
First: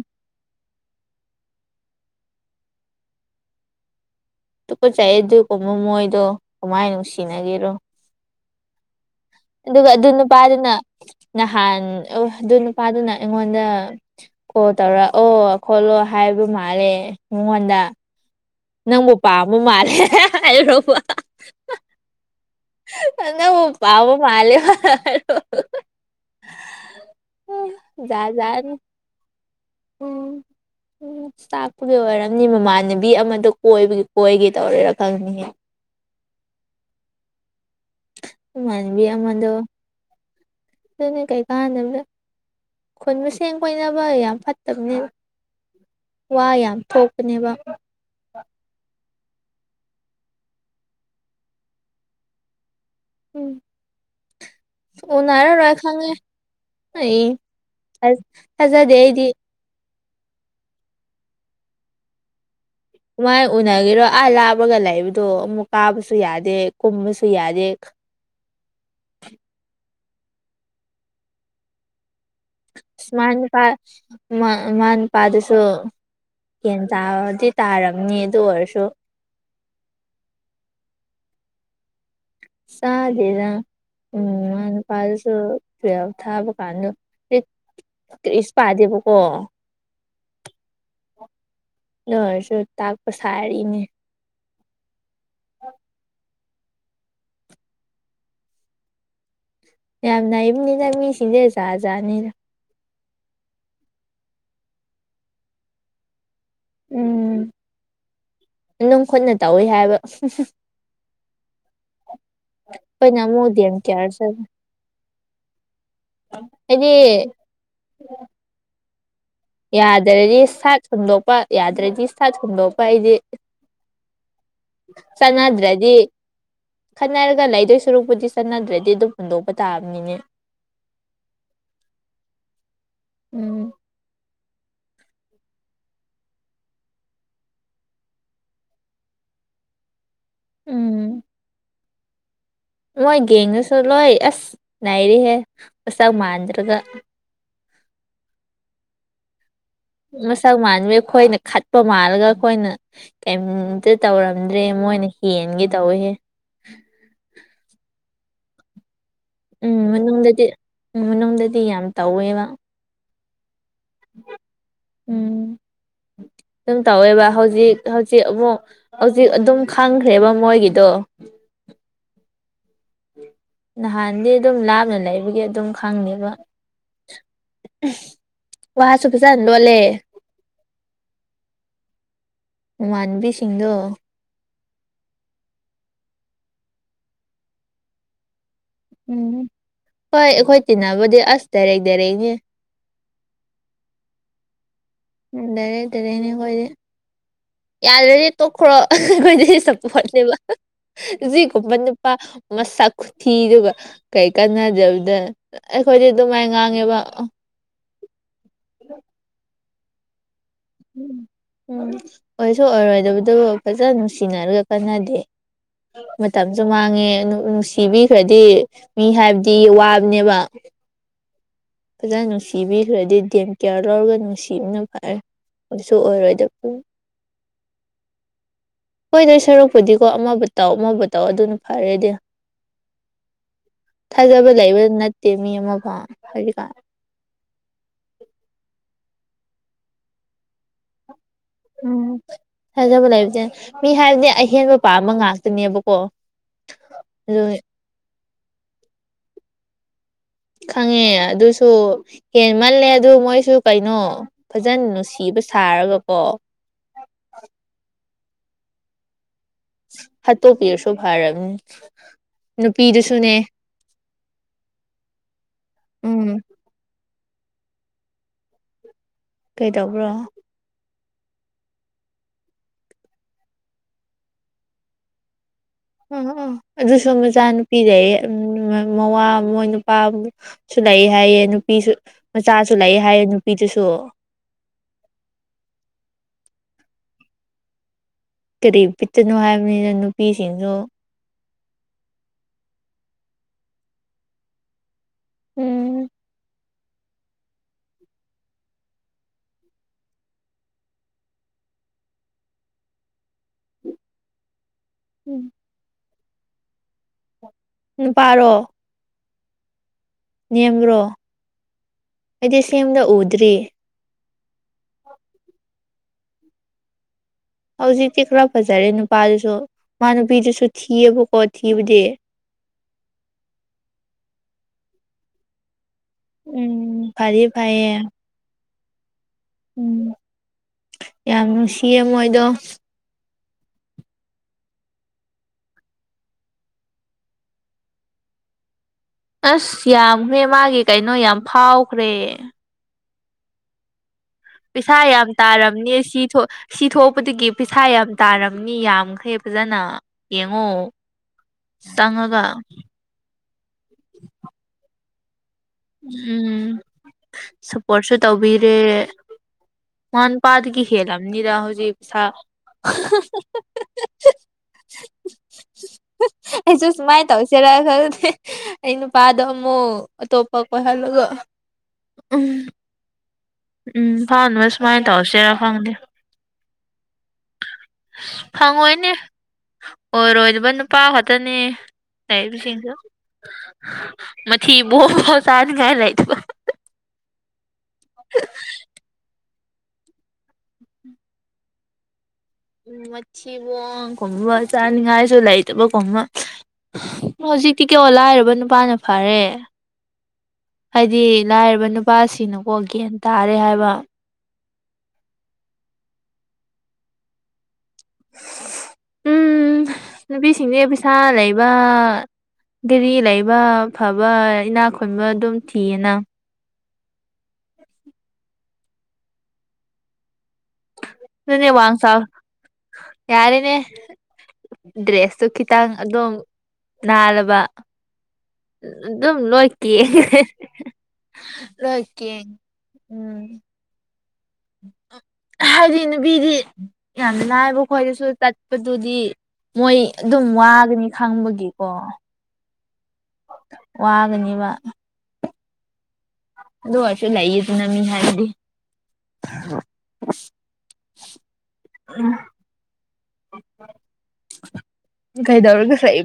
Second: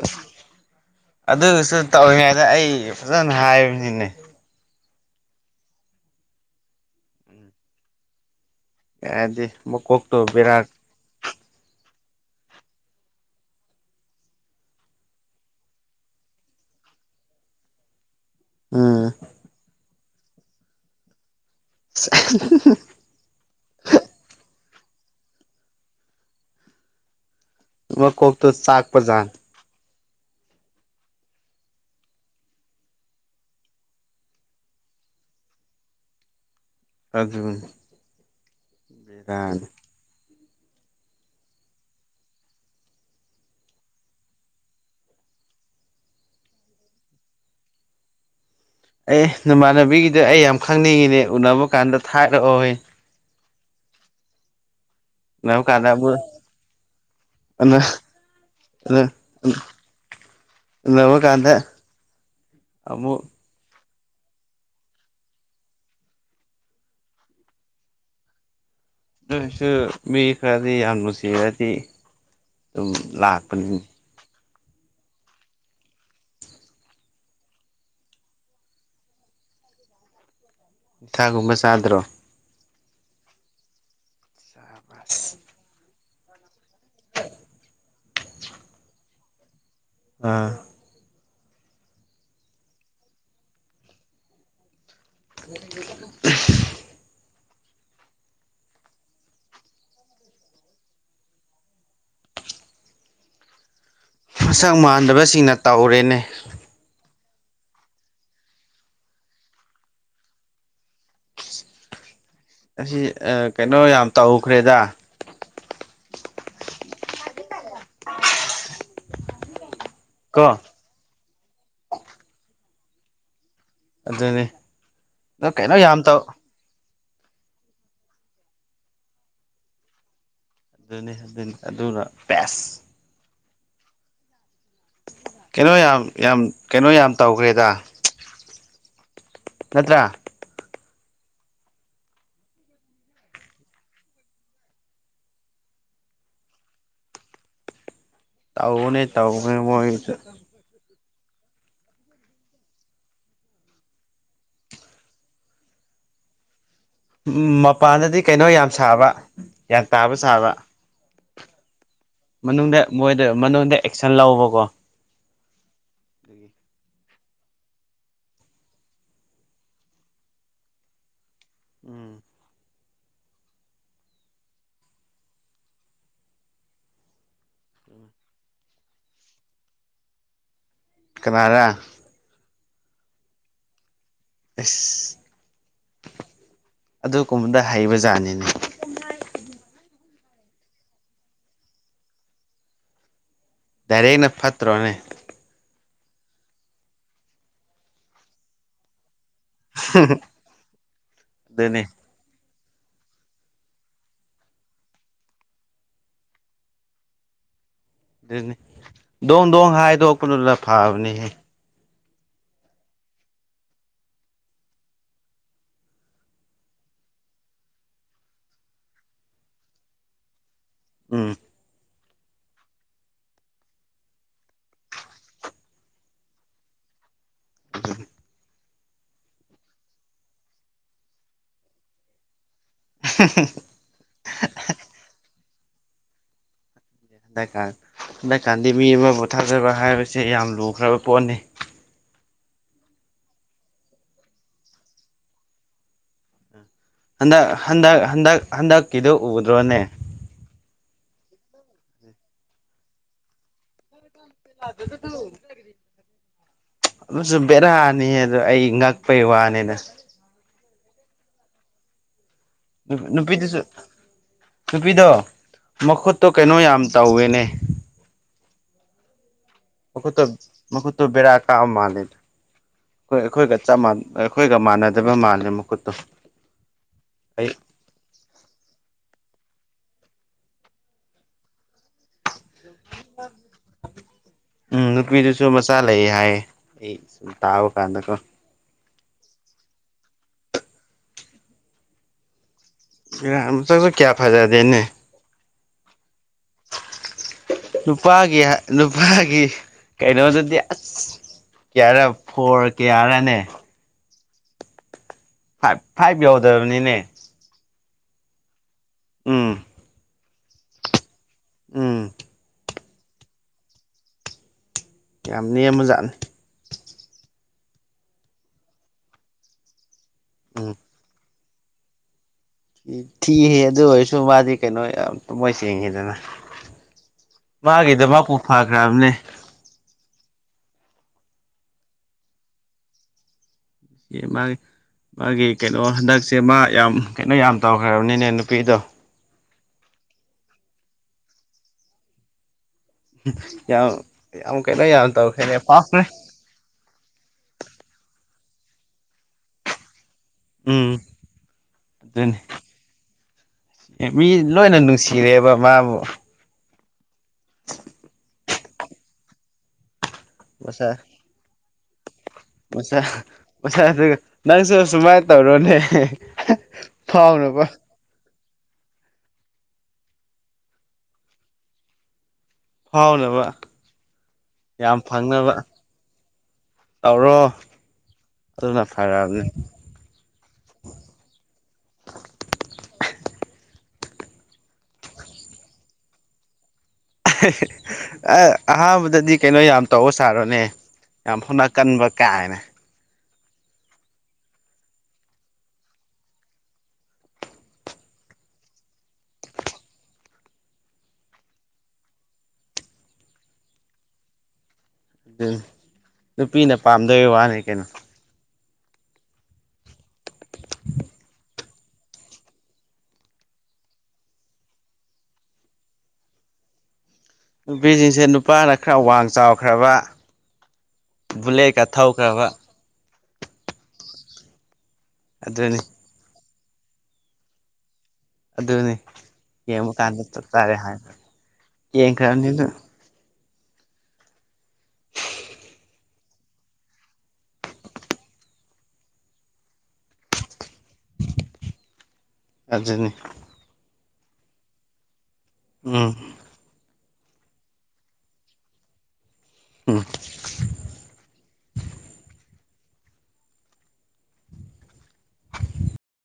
ꯑꯗꯨꯒꯁꯨ ꯇꯧꯔꯤꯉꯩꯗ ꯑꯩ ꯐꯖꯅ ꯍꯥꯏꯕꯅꯤꯅꯦ ꯆꯥꯏꯑꯦ ꯑꯗꯨꯒꯨꯝꯕ ꯃꯣꯏꯗꯣ ꯀꯃꯥꯏꯅ ꯅꯨꯡꯁꯤꯅꯒꯦꯔꯣ ꯑꯗꯤ ꯑꯗꯨꯒ ꯑꯗꯨ ꯅꯨꯄꯥꯗꯨꯅ ꯅꯍꯥꯟ ꯑꯗꯨ ꯅꯨꯄꯥꯗꯨꯅ ꯑꯩꯉꯣꯟꯗ ꯀꯣꯜ ꯇꯧꯔꯛ ꯑꯣ ꯈꯣꯠꯂꯣ ꯍꯥꯏꯕ ꯃꯥꯜꯂꯦ ꯃꯉꯣꯟꯗ ꯎꯝ ꯅꯪꯕꯨꯄꯥꯥꯝꯕ ꯃꯥꯜꯂꯦ ꯍꯥꯏꯔꯣꯕ [unintelligible] ꯑꯉꯥꯡ ꯃꯄꯥꯕꯨ ꯃꯥꯜꯂꯦ ꯃꯥꯗꯣ꯫ ꯃꯀꯣꯛꯇꯨ ꯆꯥꯛꯄ ꯖꯥꯥꯠꯅꯤ [inaudible] ꯎꯝ ꯆꯥꯛꯄꯒꯤ ꯑꯣꯏꯔꯝꯅꯤ ꯃꯃꯥꯟꯅꯕꯤ ꯑꯃꯗꯣ ꯀꯣꯏꯕꯒꯤ ꯀꯣꯏꯒꯦ ꯇꯧꯔꯦꯔꯥ ꯈꯪꯗꯦ ꯑꯗꯨꯒꯅꯦ ꯃꯥꯟꯕꯤ ꯑꯃꯗꯣ ꯑꯗꯨꯅꯤ ꯀꯩꯀꯥꯟꯗꯕꯗ꯫ ꯈꯨꯟ ꯃꯁꯦꯟ ꯀꯣꯏꯅꯕ ꯌꯥꯝ ꯐꯠꯇꯕꯅꯦ ꯋꯥ ꯌꯥꯝ ꯊꯣꯛꯄꯅꯦꯕ ꯑꯦ ꯅꯃꯥꯟꯅꯕꯤꯒꯤꯗ ꯑꯩ ꯌꯥꯝ ꯈꯪꯅꯤꯡꯉꯤꯅꯦ ꯎꯅꯕ ꯀꯥꯟꯗ ꯊꯥꯔꯛꯑꯣꯍ ꯎꯅꯕ ꯎꯅꯔꯔꯣꯏ ꯀꯥꯟꯗ ꯈꯥꯉꯦ ꯑꯃꯨꯛ ꯑꯩ ꯎꯅ ꯑꯁ ꯊꯥꯖꯗꯦ ꯎꯅ ꯑꯩꯗꯤ ꯎꯅꯕ ꯀꯥꯟꯗ ꯑꯃꯨꯛ ꯃꯥꯏ ꯎꯅꯒꯤꯔꯣ ꯑꯥ ꯂꯥꯞꯄꯒ ꯂꯩꯕꯗꯣ ꯑꯃꯨꯛ ꯀꯥꯕꯁꯨ ꯌꯥꯗꯦ ꯀꯨꯝꯕꯁꯨ ꯌꯥꯗꯦ ꯑꯗꯨꯁꯨ ꯃꯤ ꯈꯔꯗꯤ ꯌꯥꯝ ꯅꯨꯡꯁꯤꯔꯗꯤ ꯑꯗꯨꯝ [unintelligible] ꯂꯥꯛꯄꯅꯤꯅꯦ ꯃꯃꯥ ꯅꯨꯄꯥꯗꯨꯁꯨ ꯒꯦꯟ ꯇꯥꯗꯤ ꯇꯥꯔꯝꯅꯤ ꯑꯗꯨ ꯑꯣꯏꯔꯁꯨ ꯊꯥꯒꯨꯝꯕ ꯆꯥꯗ꯭ꯔꯣ ꯆꯥꯗꯦꯗ ꯎꯝ ꯃꯥ ꯅꯨꯄꯗꯨꯁꯨ [unintelligible] ꯊꯥꯕ ꯀꯥꯟꯗ ꯀꯔꯤꯁ ꯄꯥꯗꯦꯕꯀꯣ ꯑꯥ ꯅꯣꯏꯔꯁꯨ ꯇꯥꯛꯄ ꯁꯥꯔꯤꯅꯦ ꯍ ꯌꯥꯝ ꯅꯥꯏꯕꯅꯤꯅ ꯃꯤꯁꯤꯡꯁꯦ ꯖꯥꯠ ꯖꯥꯅꯤꯗ ꯃꯁꯛ ꯃꯥꯟꯗꯕꯁꯤꯡꯅ ꯇꯧꯔꯦꯅꯦ ꯎꯝ ꯅꯝ ꯈꯨꯠꯅ ꯇꯧꯋꯤ ꯍꯥꯏꯕ ꯑꯁꯤ ꯄꯩꯅꯃꯣꯗꯤ ꯌꯥꯝꯦꯝ ꯀꯩꯅꯣ ꯀꯌꯥꯔ ꯌꯥꯝ ꯁꯥ ꯇꯧꯈ꯭ꯔꯦꯗ ꯍꯥꯏꯗꯤ ꯌꯥꯗ꯭ꯔꯗꯤ ꯀꯣ ꯁꯥꯠ ꯁꯟꯗꯣꯛꯄ ꯌꯥꯗ꯭ꯔꯗꯤ ꯁꯥꯠ ꯁꯟꯗꯣꯛꯄ ꯑꯩꯗꯤ ꯑꯗꯨꯅꯤ ꯑꯗꯣ ꯀꯩꯅꯣ ꯆꯅꯥꯗ꯭ꯔꯗꯤ ꯌꯥꯝ ꯇꯧ ꯈꯟꯅꯔꯒ ꯂꯩꯗꯣꯏ ꯁꯔꯨꯔꯛꯄꯨꯗꯤ ꯆꯠꯅꯗ꯭ꯔꯗꯤ ꯑꯗꯨꯝ ꯍꯨꯟꯗꯣꯛꯄ ꯇꯥꯕꯅꯤꯅꯦ ꯑꯗꯨꯅꯤ ꯑꯗꯨꯅꯤ ꯑꯗꯨꯅ ꯄꯦꯁ ꯎꯝ ꯀꯩꯅꯣ ꯌꯥꯝ ꯌꯥꯝ ꯀꯩꯅꯣ ꯌꯥꯝ ꯇꯧꯈ꯭ꯔꯦꯗ ꯅꯠꯇ꯭ꯔꯥ ꯎꯝ ꯃꯣꯏ ꯒꯦꯡꯉꯁꯨ ꯂꯣꯏ ꯑꯁ ꯅꯥꯏꯔꯤꯍꯦ ꯆꯥꯛ ꯃꯥꯟꯗ꯭ꯔꯒ ꯇꯥꯎ ꯃꯅꯦ ꯇꯥꯎ ꯃ ꯃꯣꯏ ꯃꯁꯛ ꯃꯥꯟꯕꯤ ꯑꯩꯈꯣꯏꯅ ꯈꯠꯄ ꯃꯥꯜꯂꯒ ꯑꯩꯈꯣꯏꯅ ꯀꯩꯝꯇ ꯇꯧꯔꯝꯗ꯭ꯔꯦ ꯃꯣꯏꯅ ꯍꯦꯟꯒꯦ ꯇꯧꯍꯦ ꯃꯄꯥꯟꯗꯗꯤ ꯀꯩꯅꯣ ꯌꯥꯝ ꯁꯥꯕ ꯎꯝ ꯒ꯭ꯌꯥꯟ ꯇꯥꯕ ꯃꯅꯨꯡꯗꯗꯤ ꯁꯥꯕ ꯎꯝ ꯃꯅꯨꯡꯗꯗꯤ ꯌꯥꯝ ꯇꯧꯋꯦꯕ ꯃꯅꯨꯡꯗ ꯃꯣꯏꯗ ꯃꯅꯨꯡꯗ ꯑꯦꯛꯁꯟ ꯂꯧꯕꯀꯣ ꯎꯝ ꯁꯨꯝ ꯇꯧꯋꯦꯕ ꯍꯧꯖꯤꯛ ꯍꯧꯖꯤꯛ ꯑꯃꯨꯛ ꯍꯧꯖꯤꯛ ꯑꯗꯨꯝ ꯈꯪꯈ꯭ꯔꯦꯕ ꯃꯣꯏꯒꯤꯗꯣ ꯎꯝ ꯅꯍꯥꯟꯗꯤ ꯑꯗꯨꯝ ꯂꯥꯞꯅ ꯂꯩꯕꯒꯤ ꯑꯗꯨꯝ ꯈꯪꯏꯕ ꯋꯥꯁꯨ ꯄꯩꯁꯥ ꯂꯣꯜꯂꯦ ꯀꯅꯥꯔꯥ ꯃꯥꯟꯕꯤꯁꯤꯡꯗꯣ ꯑꯁ ꯑꯗꯨ ꯀꯨꯝꯕꯗ ꯍꯩꯕ ꯖꯥꯠꯅꯤꯅꯦ ꯎꯝ ꯍꯣꯏ ꯑꯩꯈꯣꯏ ꯇꯤꯟꯅꯕꯗꯤ ꯑꯁ ꯇꯗꯥꯔꯦ ꯗꯔꯛꯅꯤ ꯗꯥꯏꯔꯦꯛꯅ ꯐꯠꯇ꯭ꯔꯣꯅꯦ ꯎꯝ ꯗꯔꯦ ꯇꯔꯦꯅꯦ ꯑꯩꯈꯣꯏꯗꯤ ꯌꯥꯗ꯭ꯔꯗꯤ ꯇꯣꯛꯈ꯭ꯔꯣ ꯆꯄꯣꯅꯦꯕꯖꯤ ꯀꯣ ꯑꯗꯨꯅꯤ ꯄꯥ ꯃꯁꯛ ꯈꯨꯊꯤꯗꯨꯒ ꯀꯩ ꯀꯥꯟꯅꯗꯕꯗ꯫ ꯑꯩꯈꯣꯏꯗꯤ ꯑꯗꯨꯃꯥꯏ ꯉꯥꯡꯉꯦꯕ ꯑꯗꯨꯅꯦ ꯗꯣꯡ ꯗꯣꯡ ꯍꯥꯏꯗꯣꯛꯄꯗꯨꯅ ꯐꯕꯅꯤꯍ ꯎꯝ ꯑꯣꯏꯁꯨ ꯑꯣꯏꯔꯣꯏꯗꯕꯗꯨꯕꯨ ꯐꯖꯅ ꯅꯨꯡꯁꯤꯅꯔꯒ ꯀꯅꯗꯦ ꯃꯇꯝꯁꯨ ꯃꯥꯡꯉꯦ ꯅꯨꯡꯁꯤꯕꯤꯈ꯭ꯔꯗꯤ ꯃꯤ ꯍꯥꯏꯕꯗꯤ ꯋꯥꯕꯅꯦꯕ ꯎꯝ꯫ ꯐꯖꯅ ꯅꯨꯡꯁꯤꯕꯤꯈ꯭ꯔꯗꯤ ꯗꯦꯝ ꯀꯤꯌꯔ ꯂꯧꯔꯒ ꯅꯨꯡꯁꯤꯕꯅ ꯐꯔꯦ꯫ ꯑꯗꯨꯁꯨ ꯑꯣꯏꯔꯣꯏꯗꯕ ꯑꯗꯨ ꯎꯝ ꯀꯣꯏꯗꯧ ꯁꯔꯨꯛꯄꯨꯗꯤꯀꯣ ꯑꯃꯕꯨ ꯇꯧ ꯑꯃꯕꯨ ꯇꯧ ꯑꯗꯨꯅ ꯐꯔꯦꯗꯤꯑ꯫ [unintelligible] ꯊꯥꯖꯕ ꯂꯩꯕꯗꯨ ꯅꯠꯇꯦ ꯃꯤ ꯑꯃꯐꯥꯎ ꯇ ꯍꯗꯛꯀ ꯍꯟꯗꯛꯀꯥꯟꯗꯤ ꯃꯤ ꯑꯃ ꯄꯣꯊꯥꯖꯕ ꯍꯥꯏꯕꯁꯦ ꯌꯥꯝ ꯂꯨꯈ꯭ꯔꯕ ꯄꯣꯠꯅꯤ ꯎꯝ ꯊꯖꯕ ꯂꯩꯕꯁꯦ ꯃꯤ ꯍꯥꯏꯕꯗꯤ ꯑꯍꯦꯟꯕꯄꯥꯥ ꯑꯃ ꯉꯥꯛꯇꯅꯦꯕꯀꯣ ꯑꯗꯨ ꯍꯟꯗꯛ ꯍꯟꯗꯛ ꯍꯟꯗꯛ ꯍꯟꯗꯛꯀꯤꯗꯨꯣ ꯎꯗ꯭ꯔꯣꯅꯦ ꯈꯪꯉꯦ ꯑꯗꯨꯁꯨ ꯍꯦꯟꯃꯜꯂꯦ ꯑꯗꯨ ꯃꯣꯏꯁꯨ ꯀꯩꯅꯣ꯫ ꯐꯖꯅ ꯅꯨꯡꯁꯤꯕ ꯁꯥꯔꯒꯀꯣ ꯑꯗꯨꯁꯨ ꯕꯦꯔꯥꯅꯤ ꯑꯗ ꯑꯩ ꯉꯛꯄꯩ ꯋꯥꯅꯤꯅ ꯍꯥꯠꯇꯧ ꯄꯔ ꯁꯣ ꯍꯥꯏꯔ ꯅꯨꯄꯤꯗꯨꯁꯨ ꯅꯨꯄꯤꯗꯣ ꯃꯈꯨꯠꯇꯣ ꯎꯝ ꯀꯩꯅꯣ ꯌꯥꯝ ꯇꯧꯋꯦꯅꯦ ꯀꯩꯗꯧꯕ꯭ꯔꯣ ꯃꯈꯀꯣꯏꯠꯇ ꯃꯈꯀꯣꯏꯠꯇ ꯕꯔꯥ ꯀꯥ ꯃꯥꯂ ꯑꯩꯣꯏ ꯑꯩꯈꯣꯏꯒ ꯆꯞꯥꯟ ꯑꯩꯈꯣꯏꯒ ꯃꯥꯟꯅꯗꯕ ꯃꯥꯜꯂꯦ ꯃꯈꯨꯠ ꯑꯣ ꯑꯗꯨ ꯁ ꯆꯥ ꯅꯨꯄꯤ ꯂꯩ ꯃꯋꯥ ꯃꯣꯏ ꯅꯨꯄꯥꯁꯨ ꯂꯩ ꯍꯥꯏꯌꯦ ꯅꯨꯄꯤꯁꯨ ꯃꯆꯥꯁꯨ ꯂꯩ ꯍꯥꯏꯌꯦ ꯅꯨꯄꯤꯗꯨꯁꯨ꯫ ꯎꯝ ꯅꯨꯄꯤꯗꯨꯁꯨ ꯃꯆꯥ ꯂꯩ ꯍꯥꯏꯌꯦ ꯑꯩ ꯁꯨꯝ ꯇꯥꯕ ꯀꯥꯟꯗꯀꯣ ꯀꯔꯤ ꯄꯤꯠꯇꯅꯣ ꯍꯥꯏꯕꯅꯤꯅ ꯅꯨꯄꯤꯁꯤꯡꯁꯨ ꯆꯁꯨ ꯀꯌꯥ ꯐꯥꯏꯗꯗꯦꯅꯦ ꯎꯝ ꯅꯨꯄꯥꯒꯤ ꯅꯨꯄꯥꯒꯤ ꯀꯩꯅꯣꯗꯗꯤ ꯑꯁ ꯀꯌꯥꯔ ꯐꯣꯔ ꯀꯌꯥꯔꯅꯦ ꯎꯝ ꯐꯥꯏꯚ ꯐꯥꯏꯚ ꯌꯎꯗꯕꯅꯤꯅꯦ ꯅꯨꯄꯥꯔꯣ ꯎꯝ ꯅꯦꯝꯕ꯭ꯔꯣ ꯎꯝ ꯑꯩꯗꯤ ꯁꯦꯝꯗ ꯎꯗ꯭ꯔꯤ ꯌꯥꯝ ꯅꯦꯝꯕꯖꯥꯠꯅꯤ ꯍꯧꯖꯤꯛꯇꯤ ꯈꯔ ꯐꯖꯔꯦ ꯅꯨꯄꯥꯗꯨꯁꯨ ꯃꯥ ꯅꯨꯄꯤꯗꯨꯁꯨ ꯎꯝ ꯊꯤꯌꯦꯕꯀꯣ ꯊꯤꯕꯗꯤ ꯊꯤꯍ ꯑꯗꯨ ꯑꯣꯏꯔꯁꯨ ꯃꯥꯗꯤ ꯀꯩꯅꯣ ꯌꯥꯝ ꯇ ꯃꯣꯏ ꯆꯦꯡꯉꯤꯗꯅ ꯎꯝ ꯐꯗꯤ ꯐꯩꯌꯦ ꯃꯥꯒꯤꯗ ꯃꯥꯄꯨ ꯐꯈ꯭ꯔꯕꯅꯦ ꯎꯝ ꯌꯥꯝ ꯅꯨꯡꯁꯤꯌꯦ ꯃꯣꯏꯗꯣ ꯑꯦ ꯃꯥꯒꯤ ꯃꯥꯒꯤ ꯀꯩꯅꯣ ꯍꯟꯗꯛꯁꯦ ꯃꯥ ꯌꯥꯝ ꯀꯩꯅꯣ ꯌꯥꯝ ꯇꯧꯈ꯭ꯔꯕꯅꯤꯅꯦ ꯅꯨꯄꯤꯗꯣ ꯑꯁ ꯌꯥꯝꯈ꯭ꯔꯦ ꯃꯥꯒꯤ ꯀꯩꯅꯣ ꯌꯥꯝ ꯐꯥꯎꯈ꯭ꯔꯦ꯫ ꯌꯥꯝ ꯌꯥꯝ ꯀꯩꯅꯣ ꯄꯩꯁꯥ ꯌꯥꯝ ꯇꯧꯈ꯭ꯔꯦꯅꯦ ꯇꯥꯜꯂꯕꯅꯦ ꯐꯥꯈ꯭ꯔꯦ ꯁꯤ ꯊꯣꯛ ꯁꯤ ꯊꯣꯛꯄꯗꯒꯤ ꯄꯩꯁꯥ ꯌꯥꯝ ꯇꯥꯔꯝꯅꯤ ꯌꯥꯝꯈ꯭ꯔꯦ ꯐꯖꯅ ꯌꯦꯡꯉꯣ ꯎꯝ ꯆꯪꯉꯒ ꯑꯦ ꯃꯤ ꯂꯣꯏꯅ ꯅꯨꯡꯁꯤꯔꯦꯕ ꯃꯥꯕꯨ ꯎꯝ ꯁꯄꯣꯔꯠꯁꯨ ꯇꯧꯕꯤꯔꯦ ꯃꯟ ꯄꯗꯦ ꯀ ꯈꯦꯂꯅꯤꯗ ꯍꯧꯖꯤꯛ ꯁꯥ ꯑꯣꯁꯥ ꯑꯣꯁꯥꯗꯨ ꯅꯪꯁꯨ ꯁꯨꯃꯥꯏꯅ ꯇꯧꯔꯣꯅꯦ ꯑꯩꯁꯨ ꯁꯨꯃꯥꯏꯅ ꯐꯥꯎꯅꯕ ꯇꯧꯁꯤꯦꯔ ꯈꯜꯦ ꯑꯩ ꯅꯨꯄꯥꯗꯣ ꯑꯃꯨꯛ ꯑꯇꯣꯞꯄ ꯀꯣꯏꯍꯜꯂꯒ ꯎ ꯐꯥꯎꯅꯕ ꯎꯝ ꯐꯪꯅꯕꯕ ꯌꯥꯝ ꯁꯨꯃꯥꯏꯅ ꯐꯪꯅꯕ ꯇꯧꯔꯁꯤꯔꯥ ꯐꯪꯗꯦ ꯇꯧꯔꯣ ꯑꯗꯨꯅ ꯐꯪꯉꯣꯏꯅꯦ ꯐꯔꯕꯅꯦ꯫ ꯑꯣꯏꯔꯣꯏꯗꯕ ꯅꯨꯄꯥ ꯈꯛꯇꯅꯤ ꯂꯩꯔꯤꯕꯁꯤꯡꯁꯨ ꯃꯊꯤꯕꯣꯛ ꯐꯤꯘ ꯆꯥꯅꯥꯡꯉꯥꯢ ꯂꯩꯇꯕ ꯑꯍꯥꯟꯕꯗꯗꯤ ꯀꯩꯅꯣ ꯌꯥꯝ ꯇꯧꯔ ꯁꯥꯔꯣꯅꯦ ꯌꯥꯝ ꯐꯥꯎꯅ ꯀꯟꯕ ꯀꯌꯥ ꯍꯥꯏꯅ ꯎ ꯃꯊꯤꯕ ꯀꯨꯝꯕ ꯆꯥꯅꯤꯡꯉꯥꯏꯁꯨ ꯂꯩꯇꯕ ꯀꯨꯝꯕ ꯍꯧꯖꯤꯛꯇꯤ ꯂꯥꯏꯔꯕ ꯅꯨꯄꯥꯅ ꯐꯔꯦ꯫ ꯍꯥꯏꯗꯤ ꯂꯥꯏꯔꯕ ꯅꯨꯄꯥꯁꯤꯅꯀꯣ ꯒꯦꯟ ꯇꯥꯔꯦ ꯍꯥꯏꯕ ꯑꯗꯨ ꯅꯨꯄꯤꯅ ꯄꯥꯝꯗꯕꯩ ꯋꯥꯅꯤ ꯀꯩꯅꯣ ꯎꯝ ꯅꯨꯄꯤꯁꯤꯡꯁ ꯄꯩꯁꯥ ꯂꯩ ꯕ ꯒꯥꯔꯤ ꯂꯩꯕ ꯐꯕ ꯏꯅꯥ ꯈꯨꯟꯕ ꯑꯗꯨꯝ ꯊꯤꯌꯦꯅ ꯅꯨꯄꯤꯁꯤꯡꯖꯦ ꯅꯨꯄꯥꯅ ꯈꯔ ꯋꯥꯡ ꯆꯥꯎꯈ꯭ꯔꯕ ꯅꯪꯅꯦ ꯕꯨꯂꯦꯠꯀ ꯋꯥꯡ ꯆꯥꯎ ꯊꯧꯈ꯭ꯔꯕ ꯌꯥꯔꯦꯅꯦ ꯗ꯭ꯔꯦꯁꯇꯨ ꯑꯗꯨꯅꯤ ꯈꯤꯇꯪ ꯑꯗꯣꯝ ꯅꯥꯜꯂꯕ ꯑꯗꯨꯅꯤ ꯑꯗꯨꯝ ꯂꯣꯢ ꯌꯦꯡꯕ ꯀꯥꯟꯗ ꯀꯦꯟꯈ꯭ꯔꯦ ꯆꯞ ꯆꯥꯔꯦ ꯍꯥꯏ ꯂꯣꯢ ꯀꯦꯡ ꯌꯦꯡꯈ꯭ꯔꯕꯅꯤ ꯑꯗꯨ ꯎꯝ ꯍꯥꯏꯗꯤ ꯅꯨꯄꯤꯗꯤ ꯌꯥꯝ ꯂꯥꯏꯕ ꯈꯣꯏꯗꯁꯨ ꯆꯠꯄꯗꯨꯗꯤ ꯃꯣꯏ ꯑꯗꯨꯝ ꯋꯥꯒꯅꯤ ꯈꯪꯕꯒꯤꯀꯣ ꯑꯗꯨꯅꯤ ꯋꯥꯒꯅꯤꯕ ꯎꯝ ꯑꯗꯨ ꯑꯣꯏꯁꯨ ꯂꯩꯌꯦꯗꯅ ꯃꯤ ꯍꯥꯏꯁꯤꯗꯤ ꯎꯝ ꯎꯝ ꯀꯩꯗꯧꯔꯒ ꯂꯩ